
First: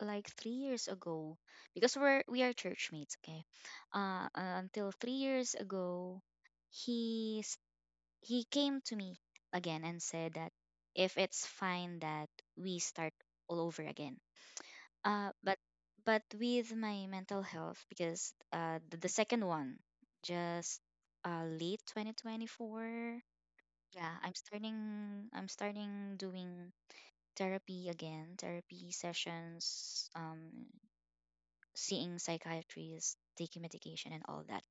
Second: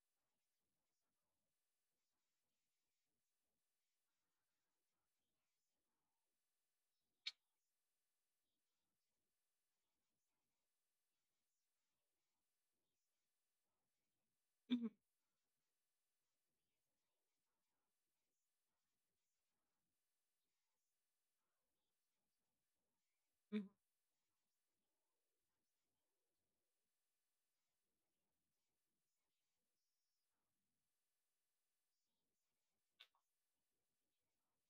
like 3 years ago because we are church mates. Okay, until 3 years ago, he s- he came to me again and said that if it's fine that we start all over again, Mm-hmm. uh but but with my mental health, because the second one just late 2024. Mm-hmm. Yeah, I'm starting doing therapy again, therapy sessions, seeing psychiatrists, taking medication, and all that.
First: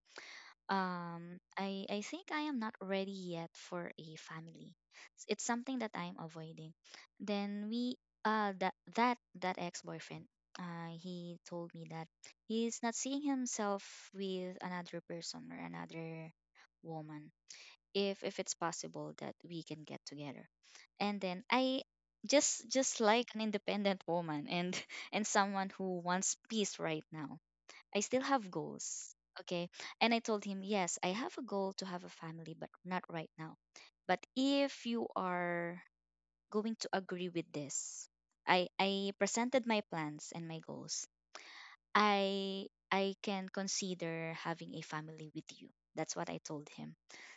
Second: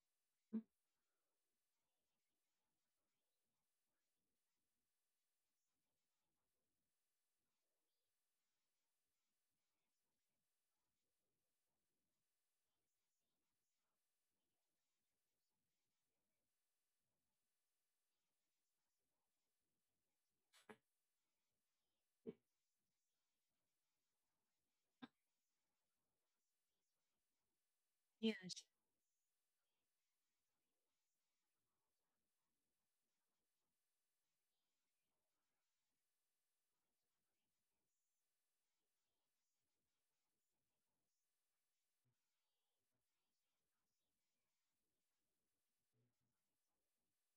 I think I am not ready yet for a family. It's something that I'm avoiding. Then we that that that ex boyfriend. He told me that he's not seeing himself with another person or another woman. If it's possible that we can get together, and then I, just like an independent woman and <laughs> and someone who wants peace right now, I still Yeah. have goals. Okay. And I told him, yes, I have a goal to have a family, but not right now. But if you are going to agree with this, I presented my plans and my goals. I can consider having a family with you. That's what I told him.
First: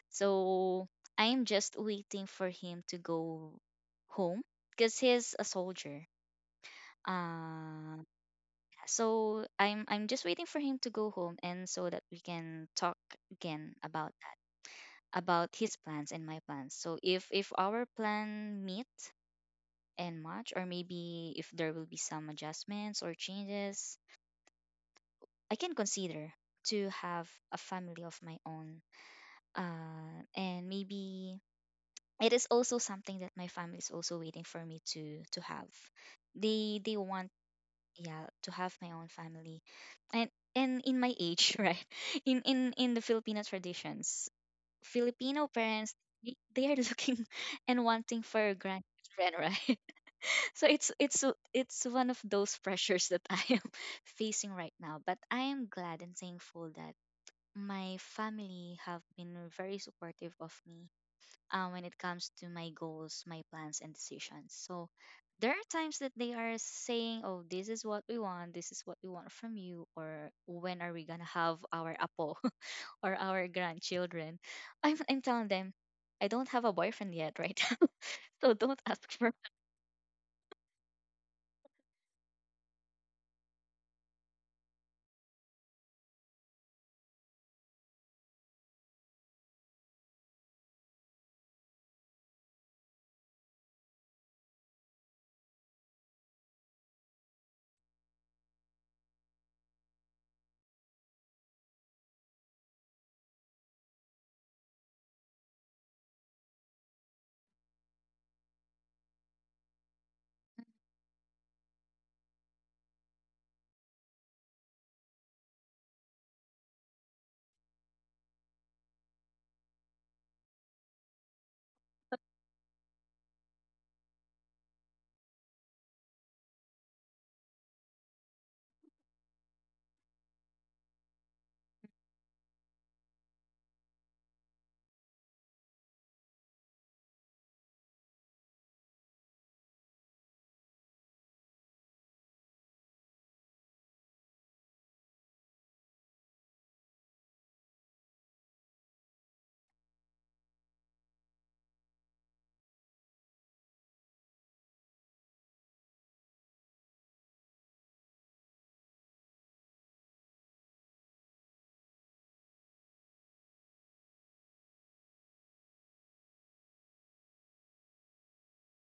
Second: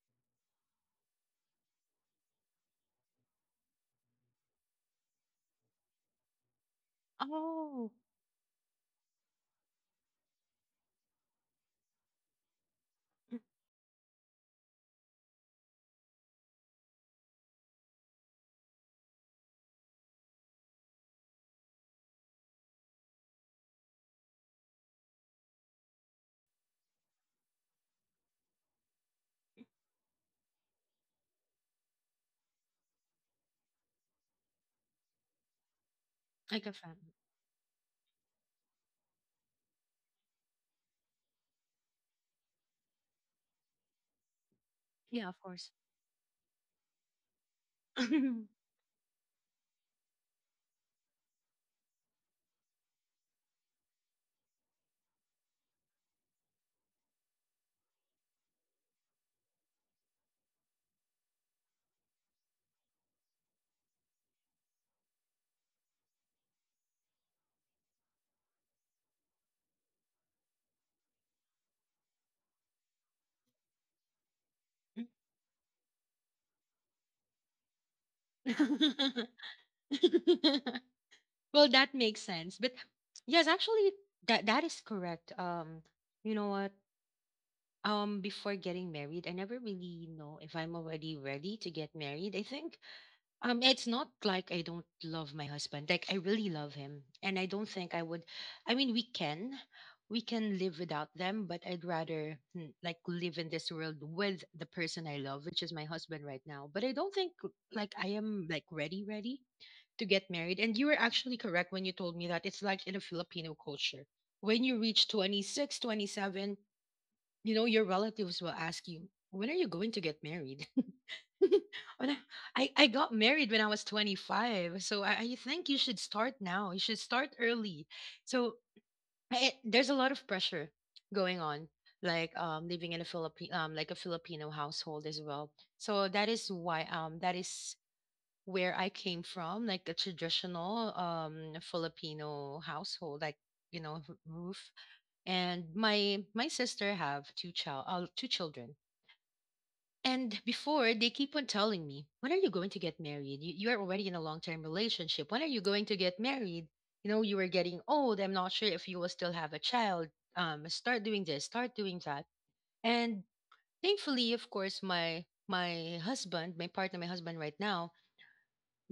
So I am just waiting for him to go home because he's a soldier. Oh. Uh, so I'm just waiting for him to go home, and so that we can talk Mm. again about that, about his plans and my plans. So if our plan meet and match, or maybe if there will be some adjustments or changes, I can consider to have a family of my own. And maybe it is also something that my family is also waiting for me to have. Like a They family. want yeah to have my own family and in my age <laughs> right, in the filipino traditions, Yeah, of filipino course. parents, they are looking <laughs> and wanting for your grandchildren right. <laughs> So it's one of those pressures that I am <laughs> facing right now. But I am glad and thankful that my family have been very supportive of me when it comes to my goals, my plans, and decisions. So there are times that they are saying, "Oh, this is what we want. This is what we want from you," or "When are we gonna have our apo <laughs> or our grandchildren?" I'm telling them, I don't have a boyfriend yet, right? <laughs> So don't ask for. <laughs> <laughs> <laughs> Well, that makes sense. But, yes, actually, that is correct. You know what? Before getting married, I never really know if I'm already ready to get married. I think, it's not like I don't love my husband. Like, I really love him, and I don't think I would. I mean, we can live without them, but I'd rather, like, live in this world with the person I love, which is my husband right now. But I don't think, like, I am, like, ready, ready to get married. And you were actually correct when you told me that it's like in a Filipino culture. When you reach 26, 27, you know, your relatives will ask you, when are you going to get married? <laughs> When I got married when I was 25. So, I think you should start now. You should start early. So there's a lot of pressure going on, like, living in a Philippine, like, a Filipino household as well. So that is why, that is where I came from, like a traditional, Filipino household, like, roof. And my sister have two children, and before they keep on telling me, when are you going to get married? You are already in a long term relationship. When are you going to get married? You know, you are getting old. I'm not sure if you will still have a child. Start doing this, start doing that. And thankfully, of course, my husband, my partner, my husband right now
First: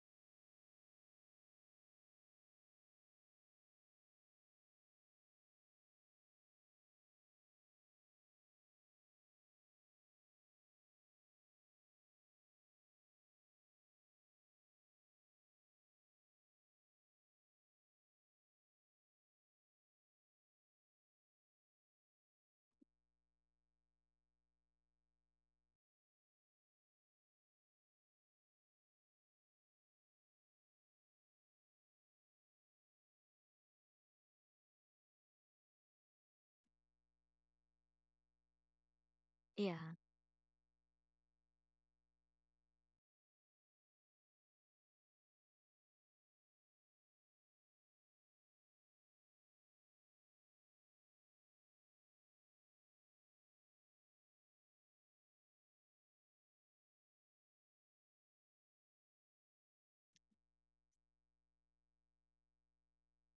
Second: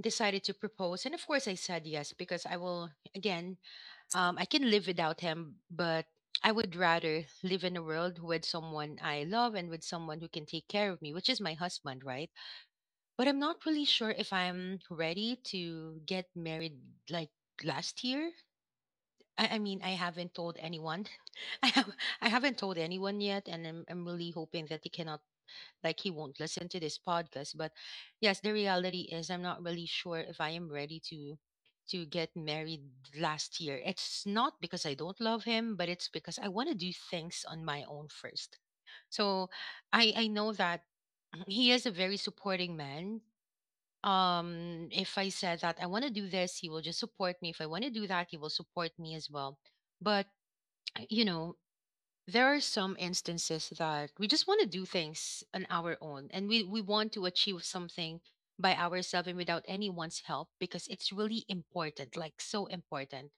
decided to propose. And of course I said yes because I will again, I can live without him, but I would rather live in a world with someone I love and with someone who can take care of me, which is my husband, right? But I'm not really sure if I'm ready to get married like last year. I mean, I haven't told anyone. <laughs> I have I haven't told anyone yet, and I'm really hoping that he cannot like he won't listen to this podcast. But yes, the reality is I'm not really sure if I am ready to get married last year. It's not because I don't love him, but it's because I want to do things on my own first. So Yeah, I know that <clears throat> he is a very supporting man. If I said that I want to do this, he will just support me. If I want to do that, he will support me as well. But <clears throat> you know, there are some instances that we just want to do things on our own, and we want to achieve something by ourselves and without anyone's help because it's really important, like so important.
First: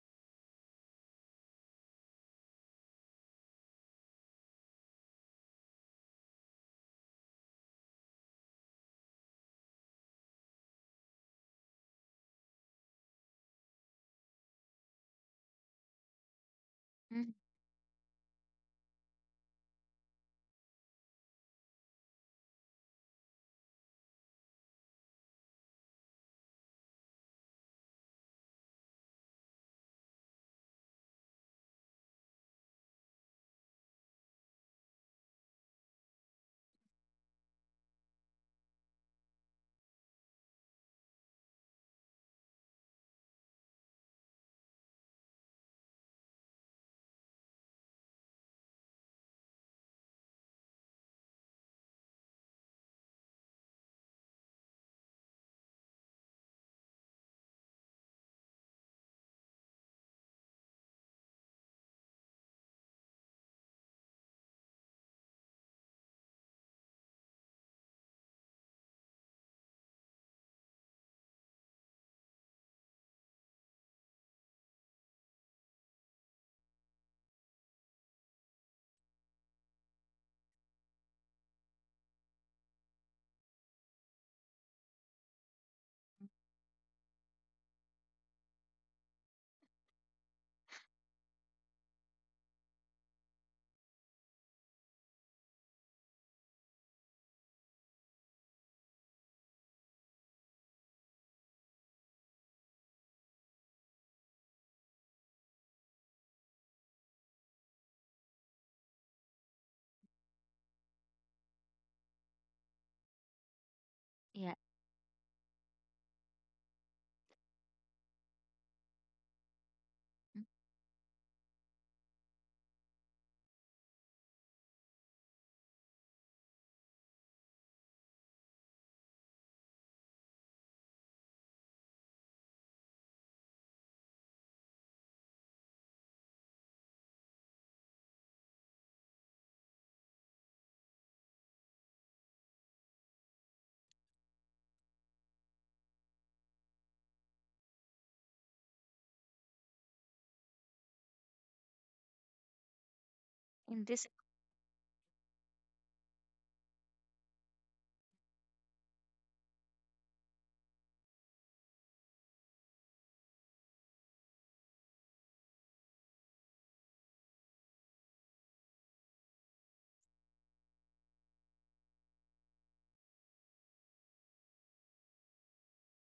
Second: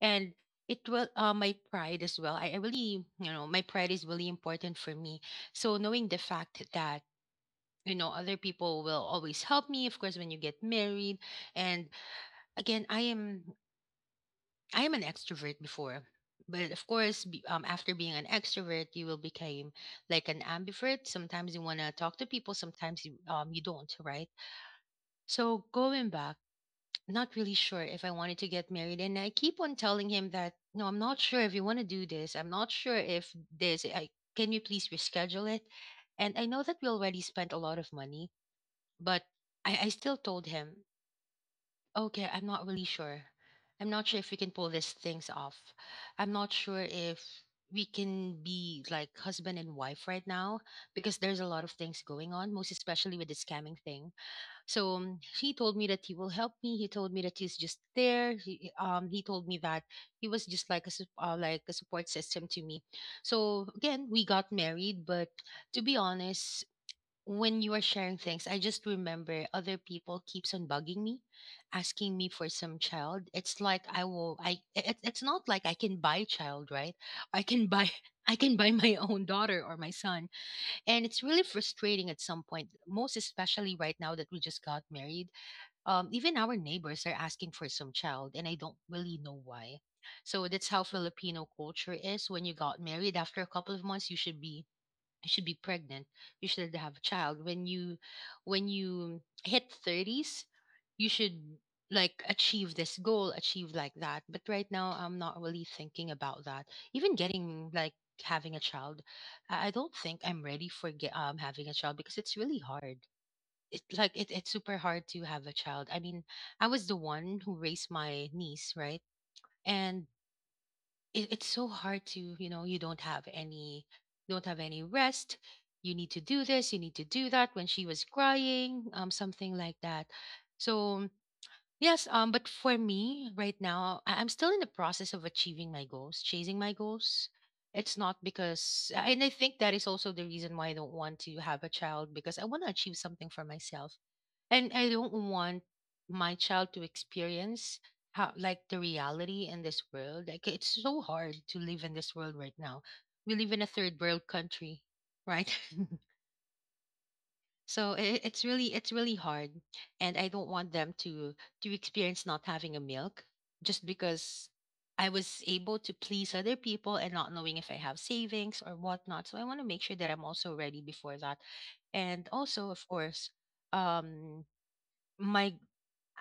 And it will my pride as well. I really, you know, my pride is really important for me. So knowing the fact that you know other people will always help me of course when you get married. And again, I am I am an extrovert before, but of course mm, after being an extrovert you will become like an ambivert. Sometimes you want to talk to people, sometimes you don't, right? So going back, not really sure if I wanted to get married, and I keep on telling him that no, I'm not sure if you want to do this. I'm not sure if this I can you please reschedule it. And I know that we already spent a lot of money. But I still told him, okay, I'm not really sure. I'm not sure if we can pull these things off. I'm not sure if we can be like husband and wife right now, because there's a lot of things going on, most especially with the scamming thing. So he told me that he will help me. He told me that he's just there. He told me that he was just like a like a support system to me. So again, we got married, but to be honest, when you are sharing things, I just remember other people keeps on bugging me, asking me for some child. It's like I will. I it's not like I can buy child, right? I can buy. <laughs> I can buy my own daughter or my son. And it's really frustrating at some point, most especially right now that we just got married. Even our neighbors are asking for some child, and I don't really know why. So that's how Filipino culture is. When you got married, after a couple of months, you should be pregnant. You should have a child. When you hit 30s, you should like achieve this goal, achieve like that. But right now I'm not really thinking about that. Even getting like having a child, I don't think I'm ready for having a child because it's really hard. It's yeah. super hard to have a child. I mean, I was the one who raised my niece, right? And Mm, it's so hard. To you know, you don't have any rest. You need to do this, you need to do that. When she was crying, something like that. So yes, but for me right now, I'm still in the process of achieving my goals, chasing my goals. It's not because, and I think that is also the reason why I don't want to have a child, because I want to achieve something for myself. And I don't want my child to experience how like the reality in this world. Like it's so hard to live in this world right now. We live in a in third this, world country, right? <laughs> So I it's really, it's really hard, and I don't want them to experience not having a milk just because I was able to please other people and not knowing if I have savings or whatnot. So I want to make sure that I'm also ready before that. And also, of course, um, my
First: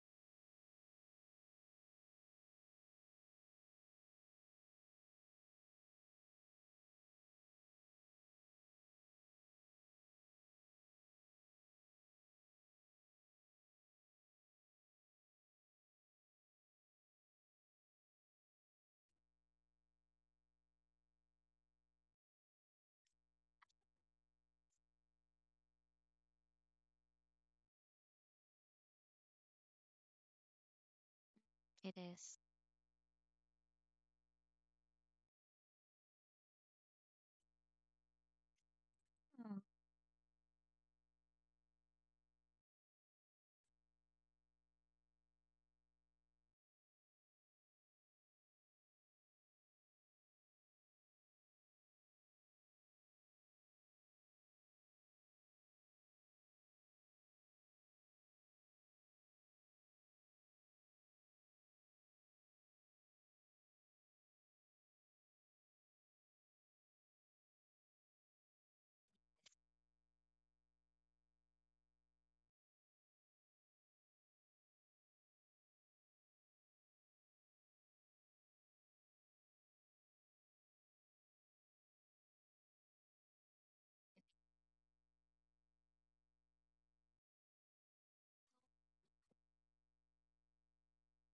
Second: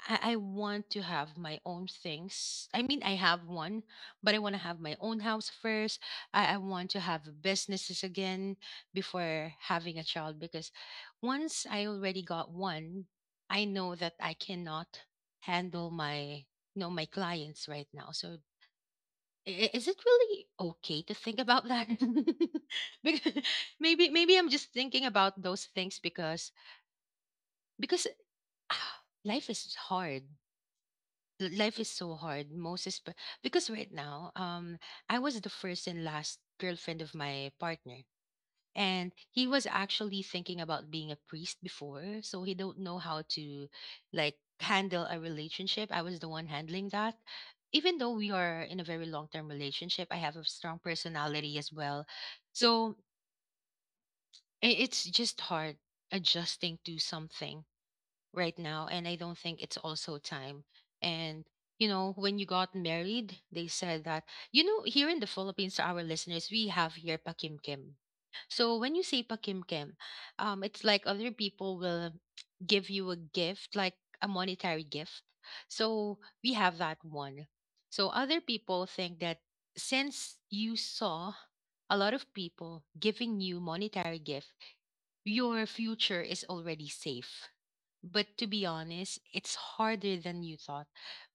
I want to have my own things. I mean, I have one, but I want to have my own house first. I want to have businesses again before having a child because once I already got one, I know that I cannot handle my you know my clients right now. So is it really okay to think about that? <laughs> Because maybe I'm just thinking about those things because life is hard. Life is it so is. hard, most is because right now I was the first and last girlfriend of my partner, and he Oh, was actually thinking about being a priest before, so he don't know how to like handle a relationship. I was the one handling that. Even though we are in a very long term relationship, I have a strong personality as well. So it's just hard adjusting to something right now, and I don't think it's also time. And you know, when you got married, they said that you know, here in the Philippines, to our listeners, we have here Pakim Kim. So when you say Pakim Kim, it's like other people will give you a gift like a monetary gift. So we have that one. So other people think that since you saw a lot of people giving you monetary gift, your future is already safe. But to be honest, it's harder than you thought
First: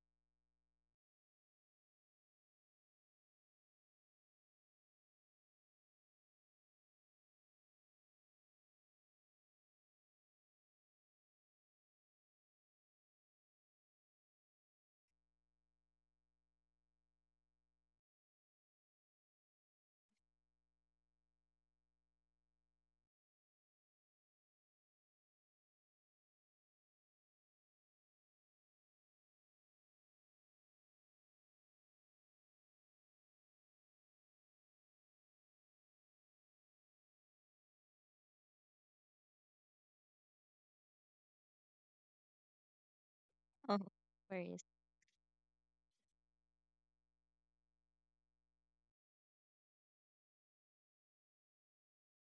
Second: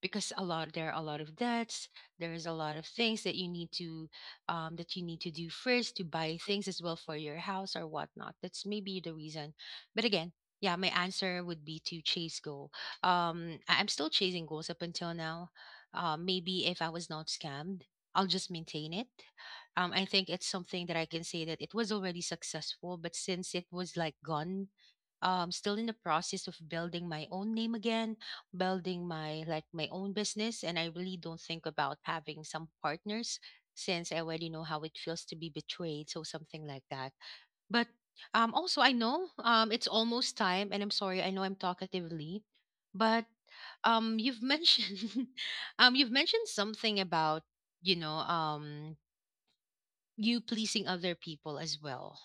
because a lot there are a lot of debts. There is a lot of things that you need to that you need to do first to buy things as well for your house or whatnot. That's maybe the reason. But again, yeah, my answer would be to chase goal. I'm still chasing goals up until now. Maybe if I was not scammed, I'll just maintain it. I think it's something that I can say that it was already successful, but since it was like gone, still in the process of building my own name again, building my own business, and I really don't think about having some partners since I already know how it feels to be betrayed, so something like that. But also I know it's almost time, and I'm sorry, I know I'm talkatively, but oh, you've worries. mentioned <laughs> you've mentioned something about you know you pleasing other people as well.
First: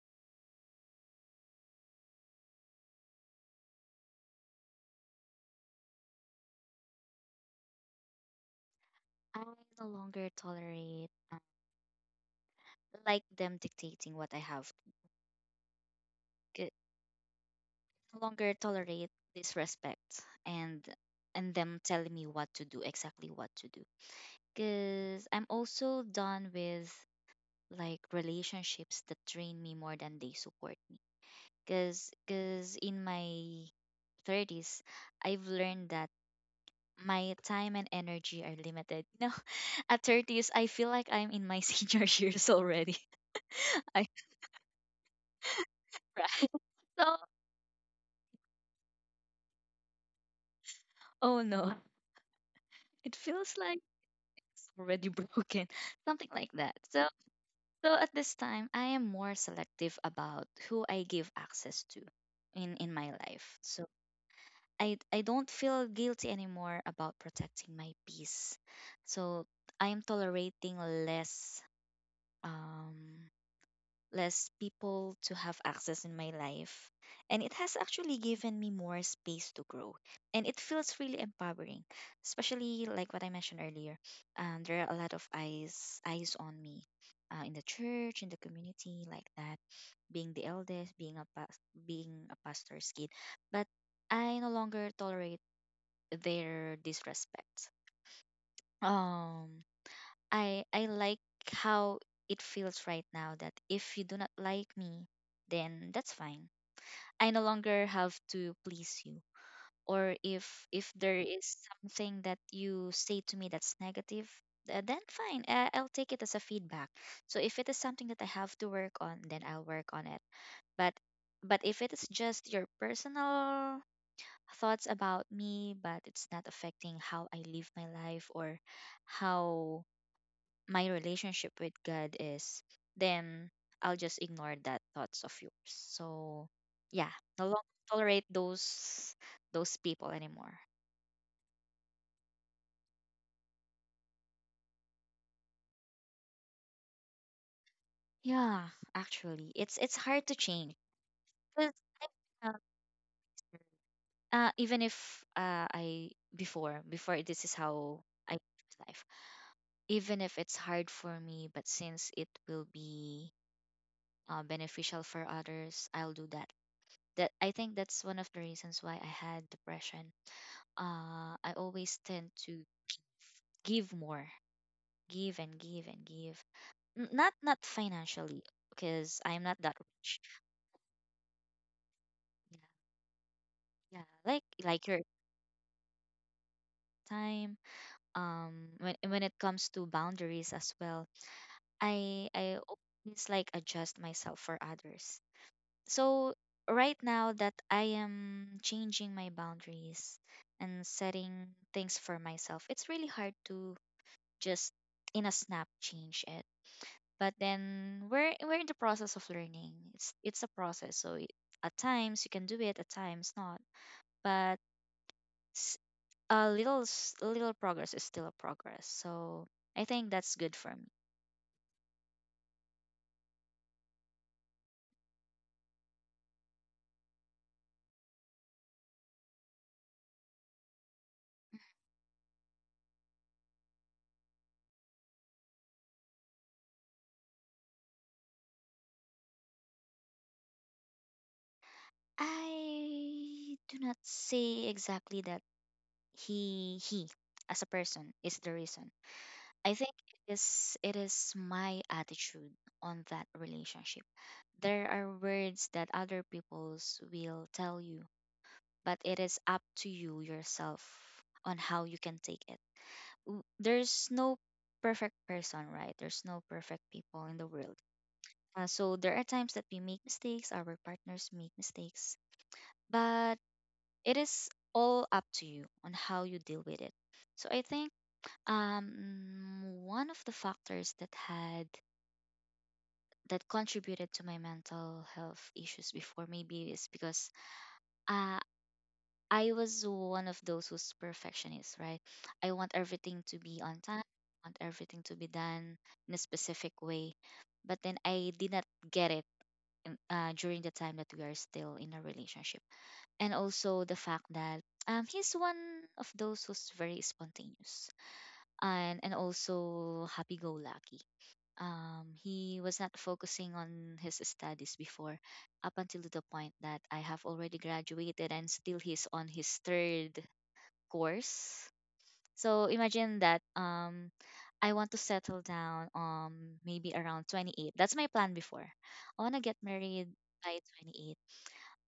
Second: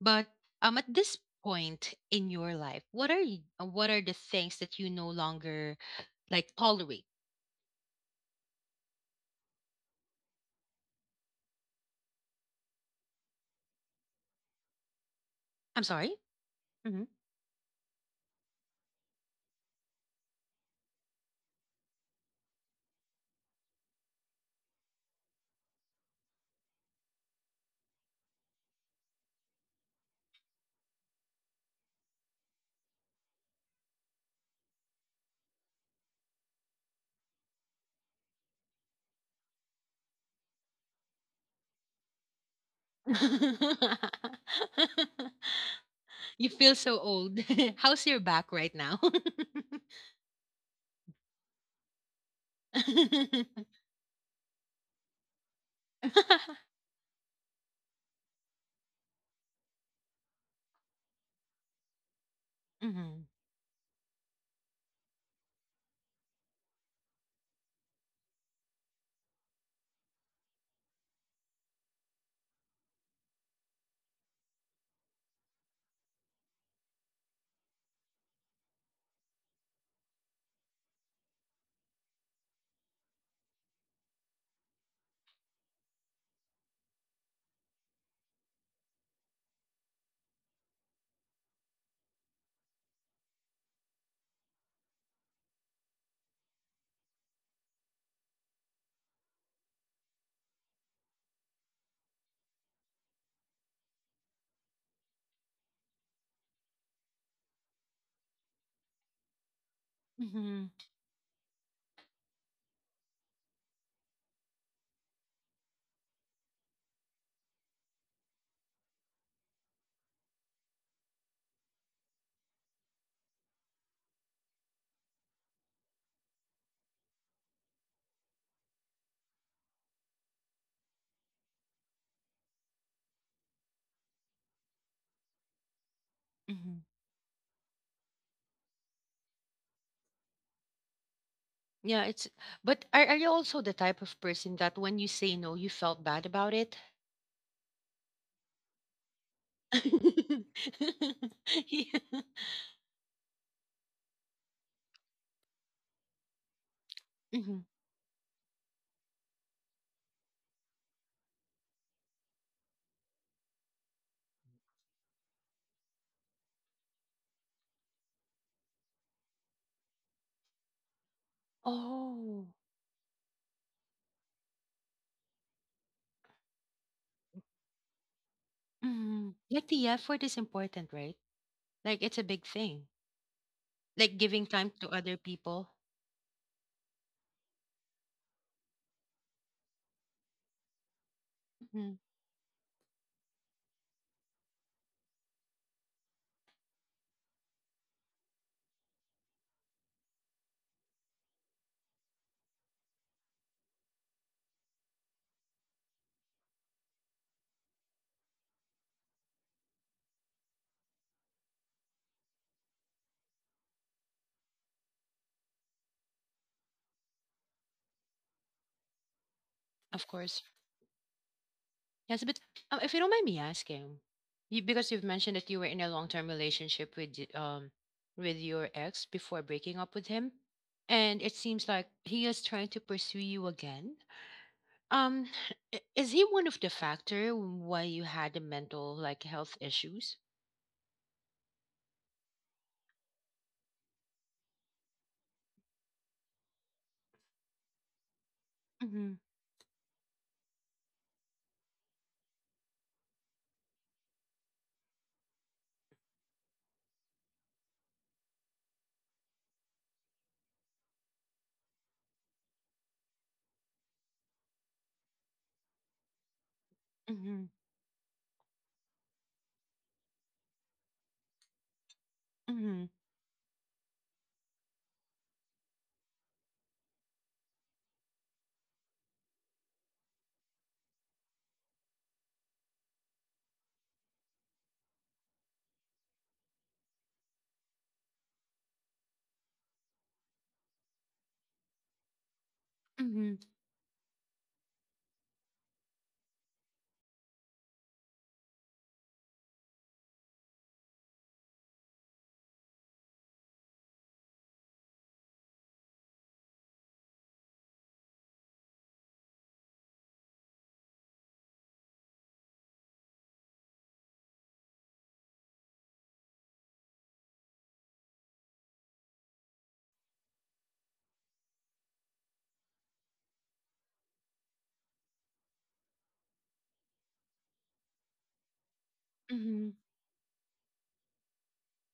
But at this point in your life, what are you, what are the things that you no longer like tolerate? I no longer tolerate like them dictating what I have. I'm sorry. Mhm. No longer tolerate disrespect and them telling me what to do, exactly what to do. Cause I'm also done with like relationships that drain me more than they support me. Cause in my thirties, I've learned that my time and energy are limited. You know, <laughs> at thirties, I feel like I'm in my <laughs> senior years already. <laughs> I <laughs> You right. feel so So, old. <laughs> How's your back right now? oh no, it feels <laughs> like it's already broken, <laughs> something like that. So So at this time, I am more selective about who I give access to in my Mhm, life. So I don't feel guilty anymore about protecting my peace. So I am tolerating less um less people to have access in my life. And it has actually given me more space to grow. And it feels really empowering, especially like what I mentioned earlier. There are a lot of eyes on me in the church, in the community, like that, being the eldest, being a pastor's kid. But I no longer tolerate their disrespect. Um, I like how it feels right now that if you do not like me, then that's fine. I no longer have to please you. Or if mhm, if there is something that you say to me that's negative, then fine. I'll take it as a feedback. So if it is something that I have to work on, then I'll work on it. But if it is just your personal thoughts about me, but it's not affecting how I live my life or how my relationship with God is, then I'll just ignore that thoughts of yours. So mhm. yeah, no longer tolerate those people anymore. Yeah, it's. But are you also the type of person that when you say no, you felt bad about it? Yeah, actually, it's hard to change. <laughs> 'Cause, um, even if I before before this is Yeah. how I live life. Even if it's hard for me, but since it will be beneficial for others, I'll do that. That I think that's one of the reasons why I had depression. Uh, I always tend Oh. to give more, give and give and give. Not financially, because Mm. I'm not Like that the effort rich. is important, right? Like it's a big Yeah, thing. yeah. Like giving time to Like your other people. time. When it comes to boundaries as well, Mhm. I always like adjust myself for others. So right now that I am changing my boundaries and setting things for myself, it's really hard to just in a snap change it. But then we're in the process of learning. It's a process, so it, at times you can do it, at times not. But s- a little progress is still a progress, so I Of think that's course. good for me. Yes, but if you don't mind me asking, you, because you've mentioned that you were in a long-term relationship with with your ex before breaking up with him, and it seems like he is trying to pursue you again. Um, is he one of the factor why you had the mental like health issues? I do not say exactly that he as a person is the reason. Mm-hmm. I think it is my attitude on that relationship. There are words that other people's will tell you, but it is up to you yourself on how you can take it. There's no perfect person, right? There's no perfect people in Mm-hmm. the world. So there are times that we make mistakes, our partners make mistakes, Mm-hmm. but it is all up to you on how you deal with it. So I think um, one of the factors that had that contributed to my mental health issues before maybe is because uh, I was one of those who's perfectionist, right? I want everything to be on time, I want everything to be done in a specific way. But then I did not get it during the time that we are still in a relationship. And also the fact that he's one of those who's very spontaneous and, also happy go lucky. He was not focusing on his studies before, up until the point that I have already graduated and still he's on his third course. So imagine that I want to settle down maybe around 28. That's my plan before. I want to get Mm-hmm. married by 28.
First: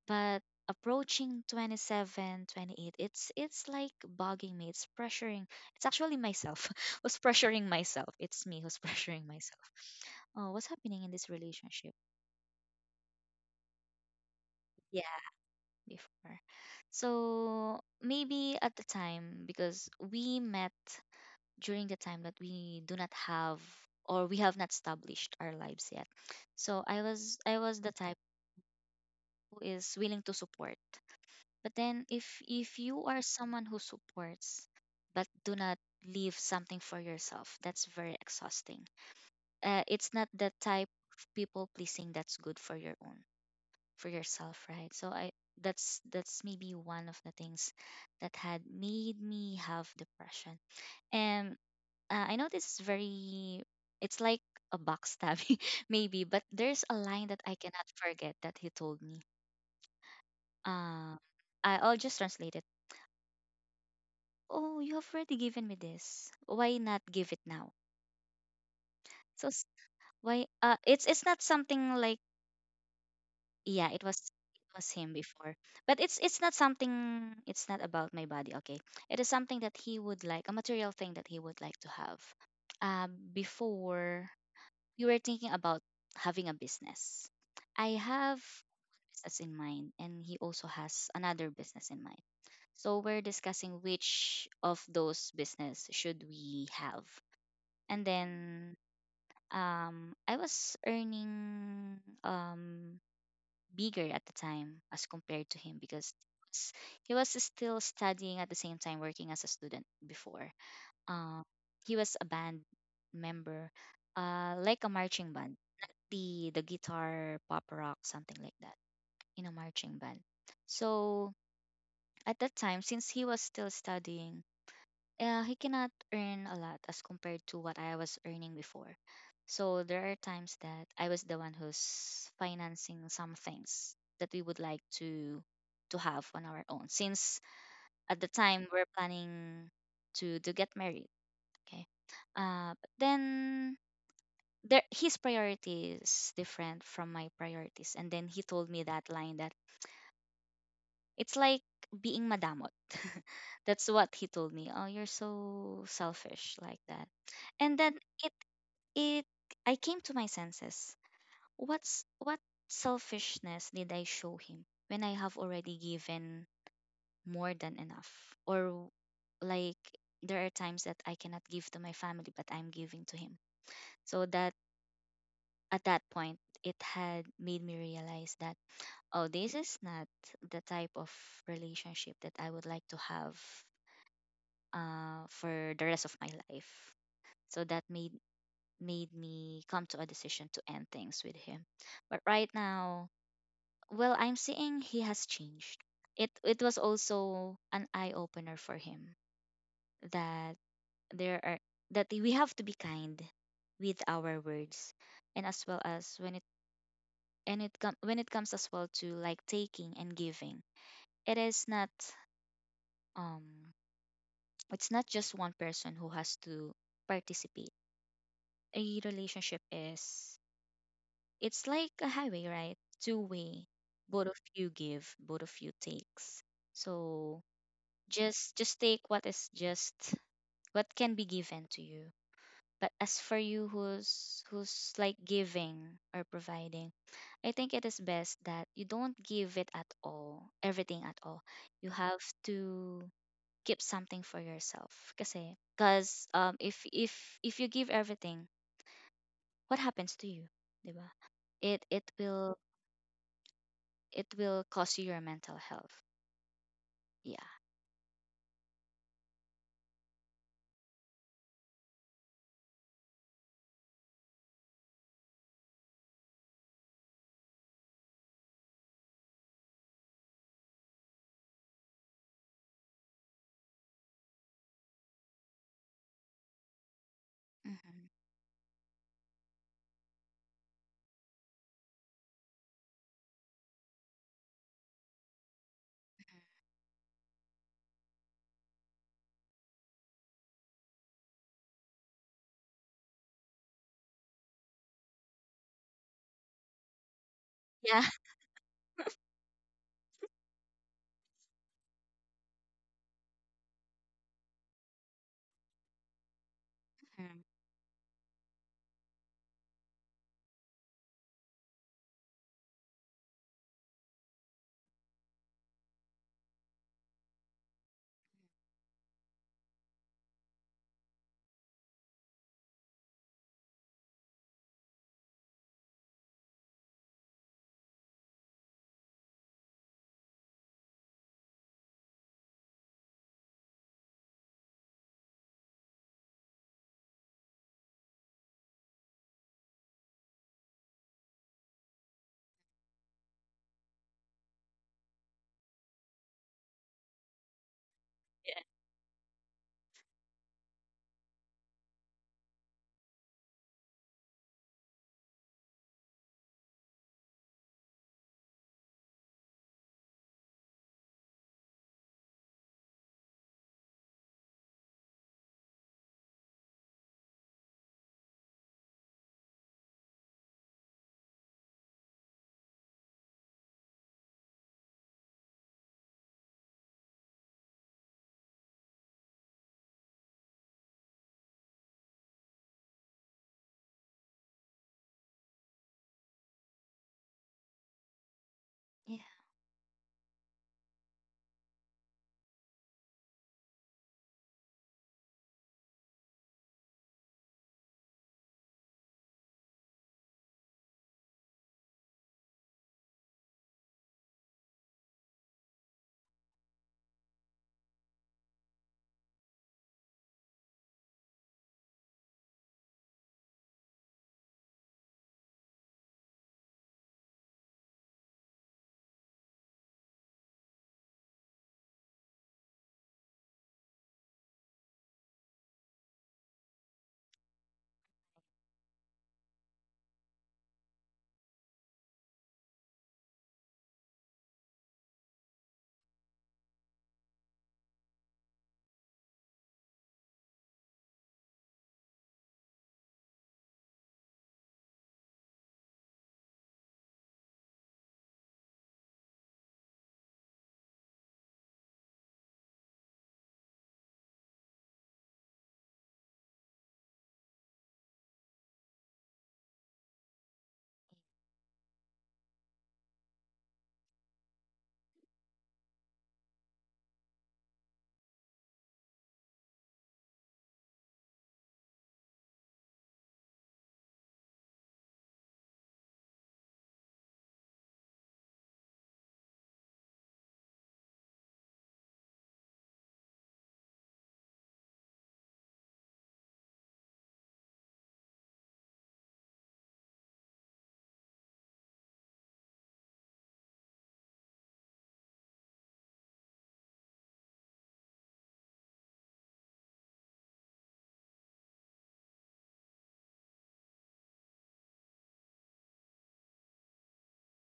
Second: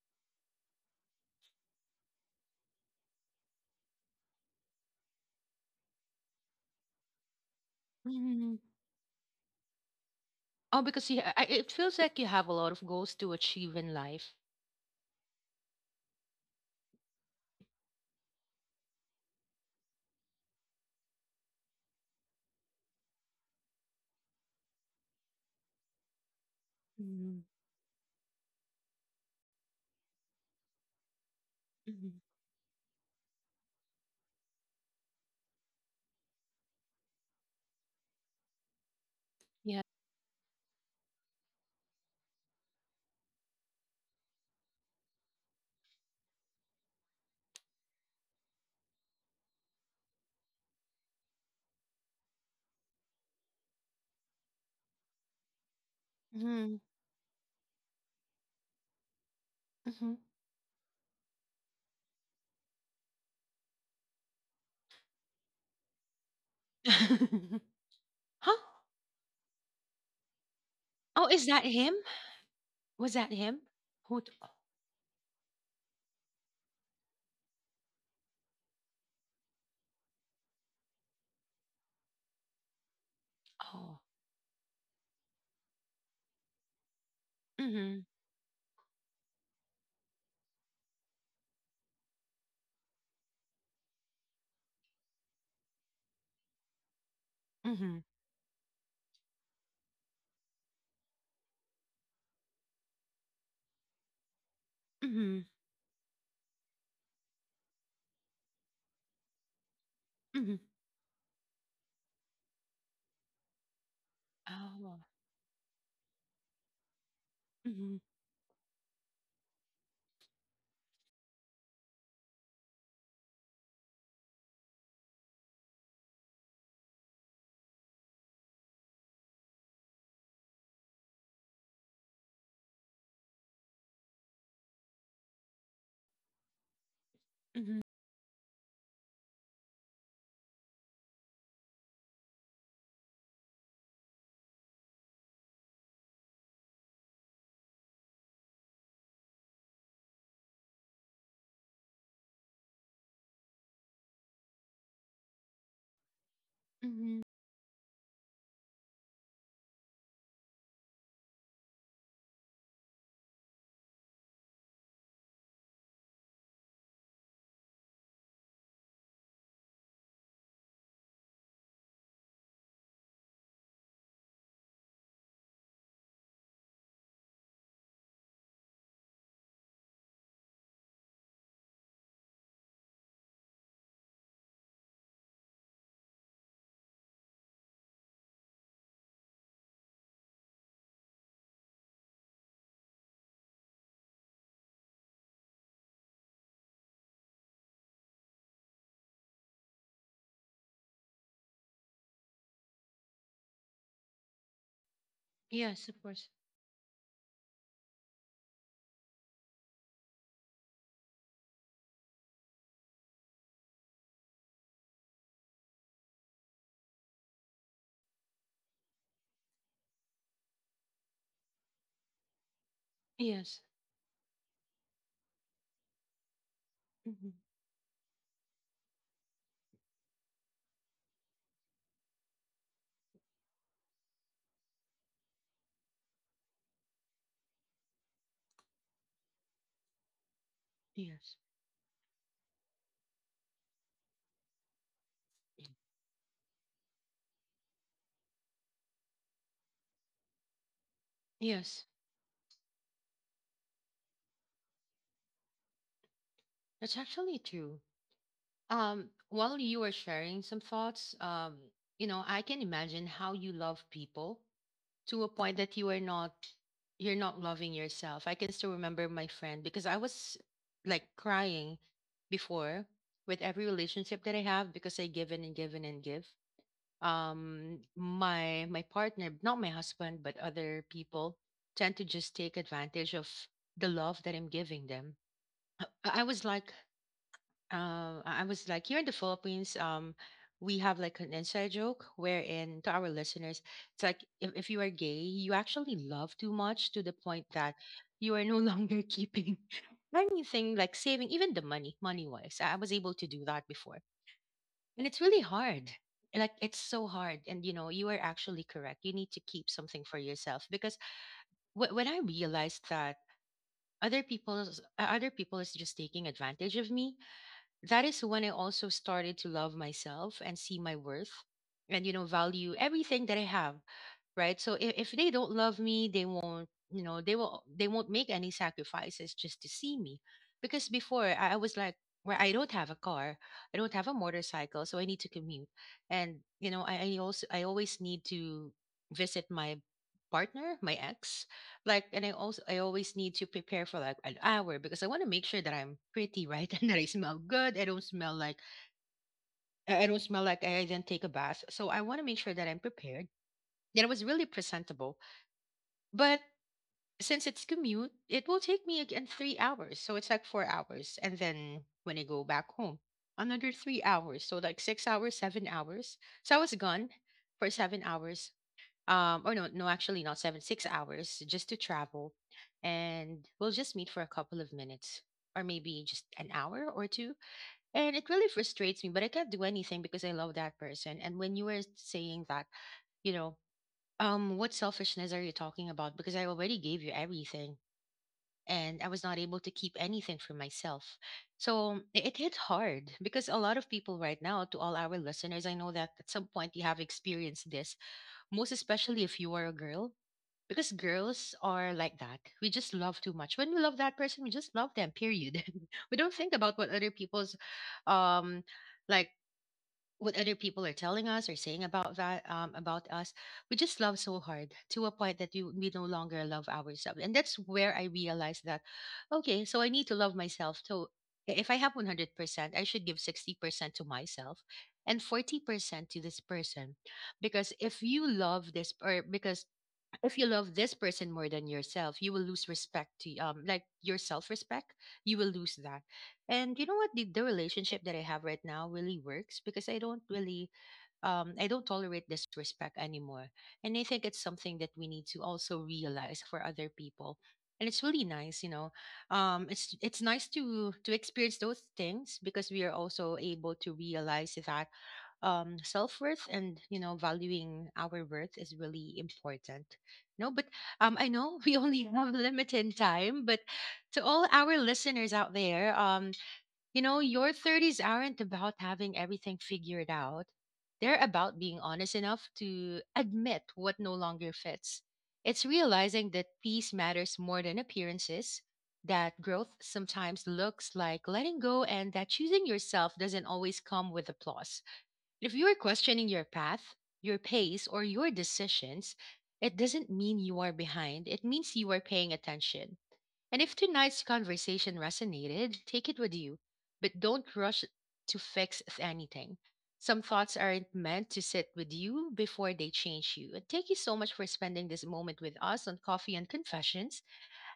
But approaching 27, 28, it's like bugging me. It's pressuring. It's actually myself <laughs> who's pressuring myself. It's Mhm. me who's <laughs> pressuring myself. Oh, what's Oh, happening because in you, this I, it relationship? feels like you have a lot of goals to achieve in life. Yeah, before. So maybe at the time because we met during the time that we do not have or we have not established our lives yet. So Mhm. I was the type who is willing to support. But then Mhm. If you are someone who supports but do not leave something for yourself, that's very exhausting. Yeah. It's not the type of people pleasing that's good for your own for yourself, right? So I that's maybe one of the things that had made me have depression. And I know this is very, it's like a backstabbing, <laughs> maybe, but Mhm. there's a line that I cannot forget that he told me. Mhm. Uh, I'll just translate it. Oh, you have already given me this. Why not give it now? <laughs> Huh? So s- why? It's Oh, not is that something him? like Was that him? yeah, it was Who? T- him before, but it's not something. It's not about my body. Okay, it is something that he would like, a material thing that he would like to have. Uh, oh. before you were thinking about having a business. I Mhm. have business in mind, and he also has another business in mind. So we're discussing which of those business should we have. Mhm. And then I was earning um, bigger at the time as Mhm. compared to him because s- he was still studying at the same time working as a student before. Mhm. Uh, he was a band member, like a Oh. marching band, not the guitar pop rock Mhm. something like that, in a marching band. So at that time, since he was still studying, he cannot earn a lot as compared to what I was earning before. So there are times that I was the one who's financing some things that we would like to have on our own. Since Mhm. at the time we're planning to get married. Okay, but then there his priority is different from my priorities. And then he told me that line that it's like being madamot. <laughs> That's what he told me. Oh, you're so selfish like that. Mhm. And then it it I came to my senses. What selfishness did I show him when I have already given more than enough? Or like there are times that I cannot give to my family but I'm giving to him. So that at that point, it had made me realize that, oh, this is not the type of relationship that I would like to have for the rest of my life. So that made me come to a decision to end things with him. But right now, well, I'm seeing he has changed. It was also an eye opener for him that there are that we have to be kind with our words, and as well Yes, of as course. when it when it comes as well to like taking and giving. It is not um it's not just one person who has to participate. A relationship is it's like a highway, right? Two Yes. way, both of you give, both of you takes. Mhm. So just take what is just what can be given to you. But as for you who's like giving or providing, I think it is best that you don't give it at all, everything at Yes. all. You have to keep something for yourself. Kasi, cause if if you give everything, what happens to you? 'Di ba? Yes, It it will it will cost you your mental health. that's actually Yeah. true. While you were sharing some thoughts, you know, I can imagine how you love people to a point that you are not you're not loving yourself. I can still remember my friend because I was like crying before with every relationship that I have because I give and give and give. Um, Hmm. My partner, not my husband, but other people tend to just take advantage of the love that I'm giving them. I was like I was like, here in the Philippines, we have like an inside joke wherein, to our listeners, it's like, if you are gay, you actually love too much to the point that Yeah. <laughs> you are no longer <laughs> keeping anything, like saving, even the money, money wise. I was able to do that before. And it's really hard. Like, it's so hard. Mhm. And you know, you are actually correct. You need to keep something for yourself, because when I realized that other people is just taking advantage of me, that is when I also started to love myself and see my worth and, you know, value everything that I have. Right, so if they don't love me, they won't, you know, they will, they won't make any sacrifices just to see me. Because before I was like, where I don't have a car, I don't have a motorcycle, so I need to commute. And you know, I also, I always need to visit my partner, my ex. Like, and I also, I always need to prepare for like an hour, because I want to make sure that I'm pretty, right, <laughs> and that I smell good, I don't smell like Yeah. I don't smell like I didn't take a bath. So I want to make sure that I'm prepared, that I was really presentable. But since it's commute, it will take me again 3 hours. So it's like 4 hours. And then when I go back home, another 3 hours. So like 6 hours, 7 hours. So I was gone for 7 hours. Or no, no, actually not seven, 6 hours just to travel. And we'll just meet for a couple of minutes, or maybe just an hour or two. And it really frustrates me, but I can't do anything because I love that person. And when you were saying that, you know, what selfishness are you talking about? Because I already gave you everything and I Yeah. was not able to keep anything for myself. So it hit hard, because a lot of people right now, to all our listeners, I know that at some point you have experienced this, most especially if you are a girl, because girls are like that. We just love too much. When we love that person, we just love them, period. <laughs> We don't think about what other people's um like what other people are telling us or saying about that about us. We just love so hard to a point that we no longer love ourselves. And that's where I realized that, okay, so I need to love myself. So if I have 100%, I should give 60% to myself and 40% to this person. Because if you love this, or because if you love this person more than yourself, you will lose respect to, like your self respect. You will lose that. And you know what? The relationship that I have right now really works, because I don't really I don't tolerate disrespect anymore. And I think it's something that we need to also realize for other people. And it's really nice, you know. It's nice to experience those things, because we are also able to realize that, self worth and, you know, valuing our worth is really important. No, but I know <laughs> we only have limited time, but to all our listeners out there, you know, your 30s aren't about having everything figured out. They're about being honest enough to admit what no longer fits. It's realizing that peace matters more than appearances, that growth sometimes looks like letting go, and that choosing yourself doesn't always come with applause. If you are questioning your path, your pace, or your decisions, it doesn't mean you are behind. It means you are paying attention. And if tonight's conversation resonated, take it with you, but don't rush to fix anything. Some thoughts aren't meant to sit with you before they change you. And thank you so much for spending this moment with us on Coffee and Confessions.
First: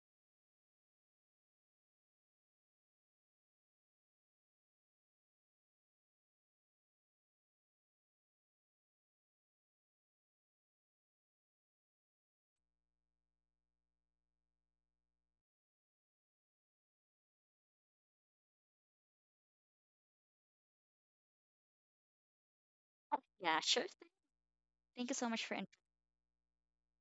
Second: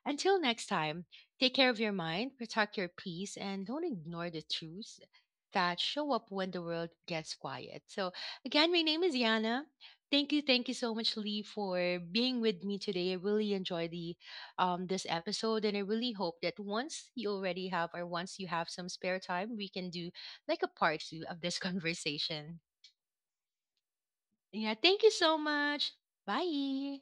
Until next time, take care of your mind, protect your peace, and don't ignore the truths that show up when the world gets quiet. So, again, my name is Yana. Thank you so much, Lee, for being with me today. I really enjoyed the this episode, and I really hope that once you already have, or once you have some spare time, we can do like a part two of this <laughs> conversation. Yeah. Sure. Yeah, thank Thank you you so so much for much. Bye.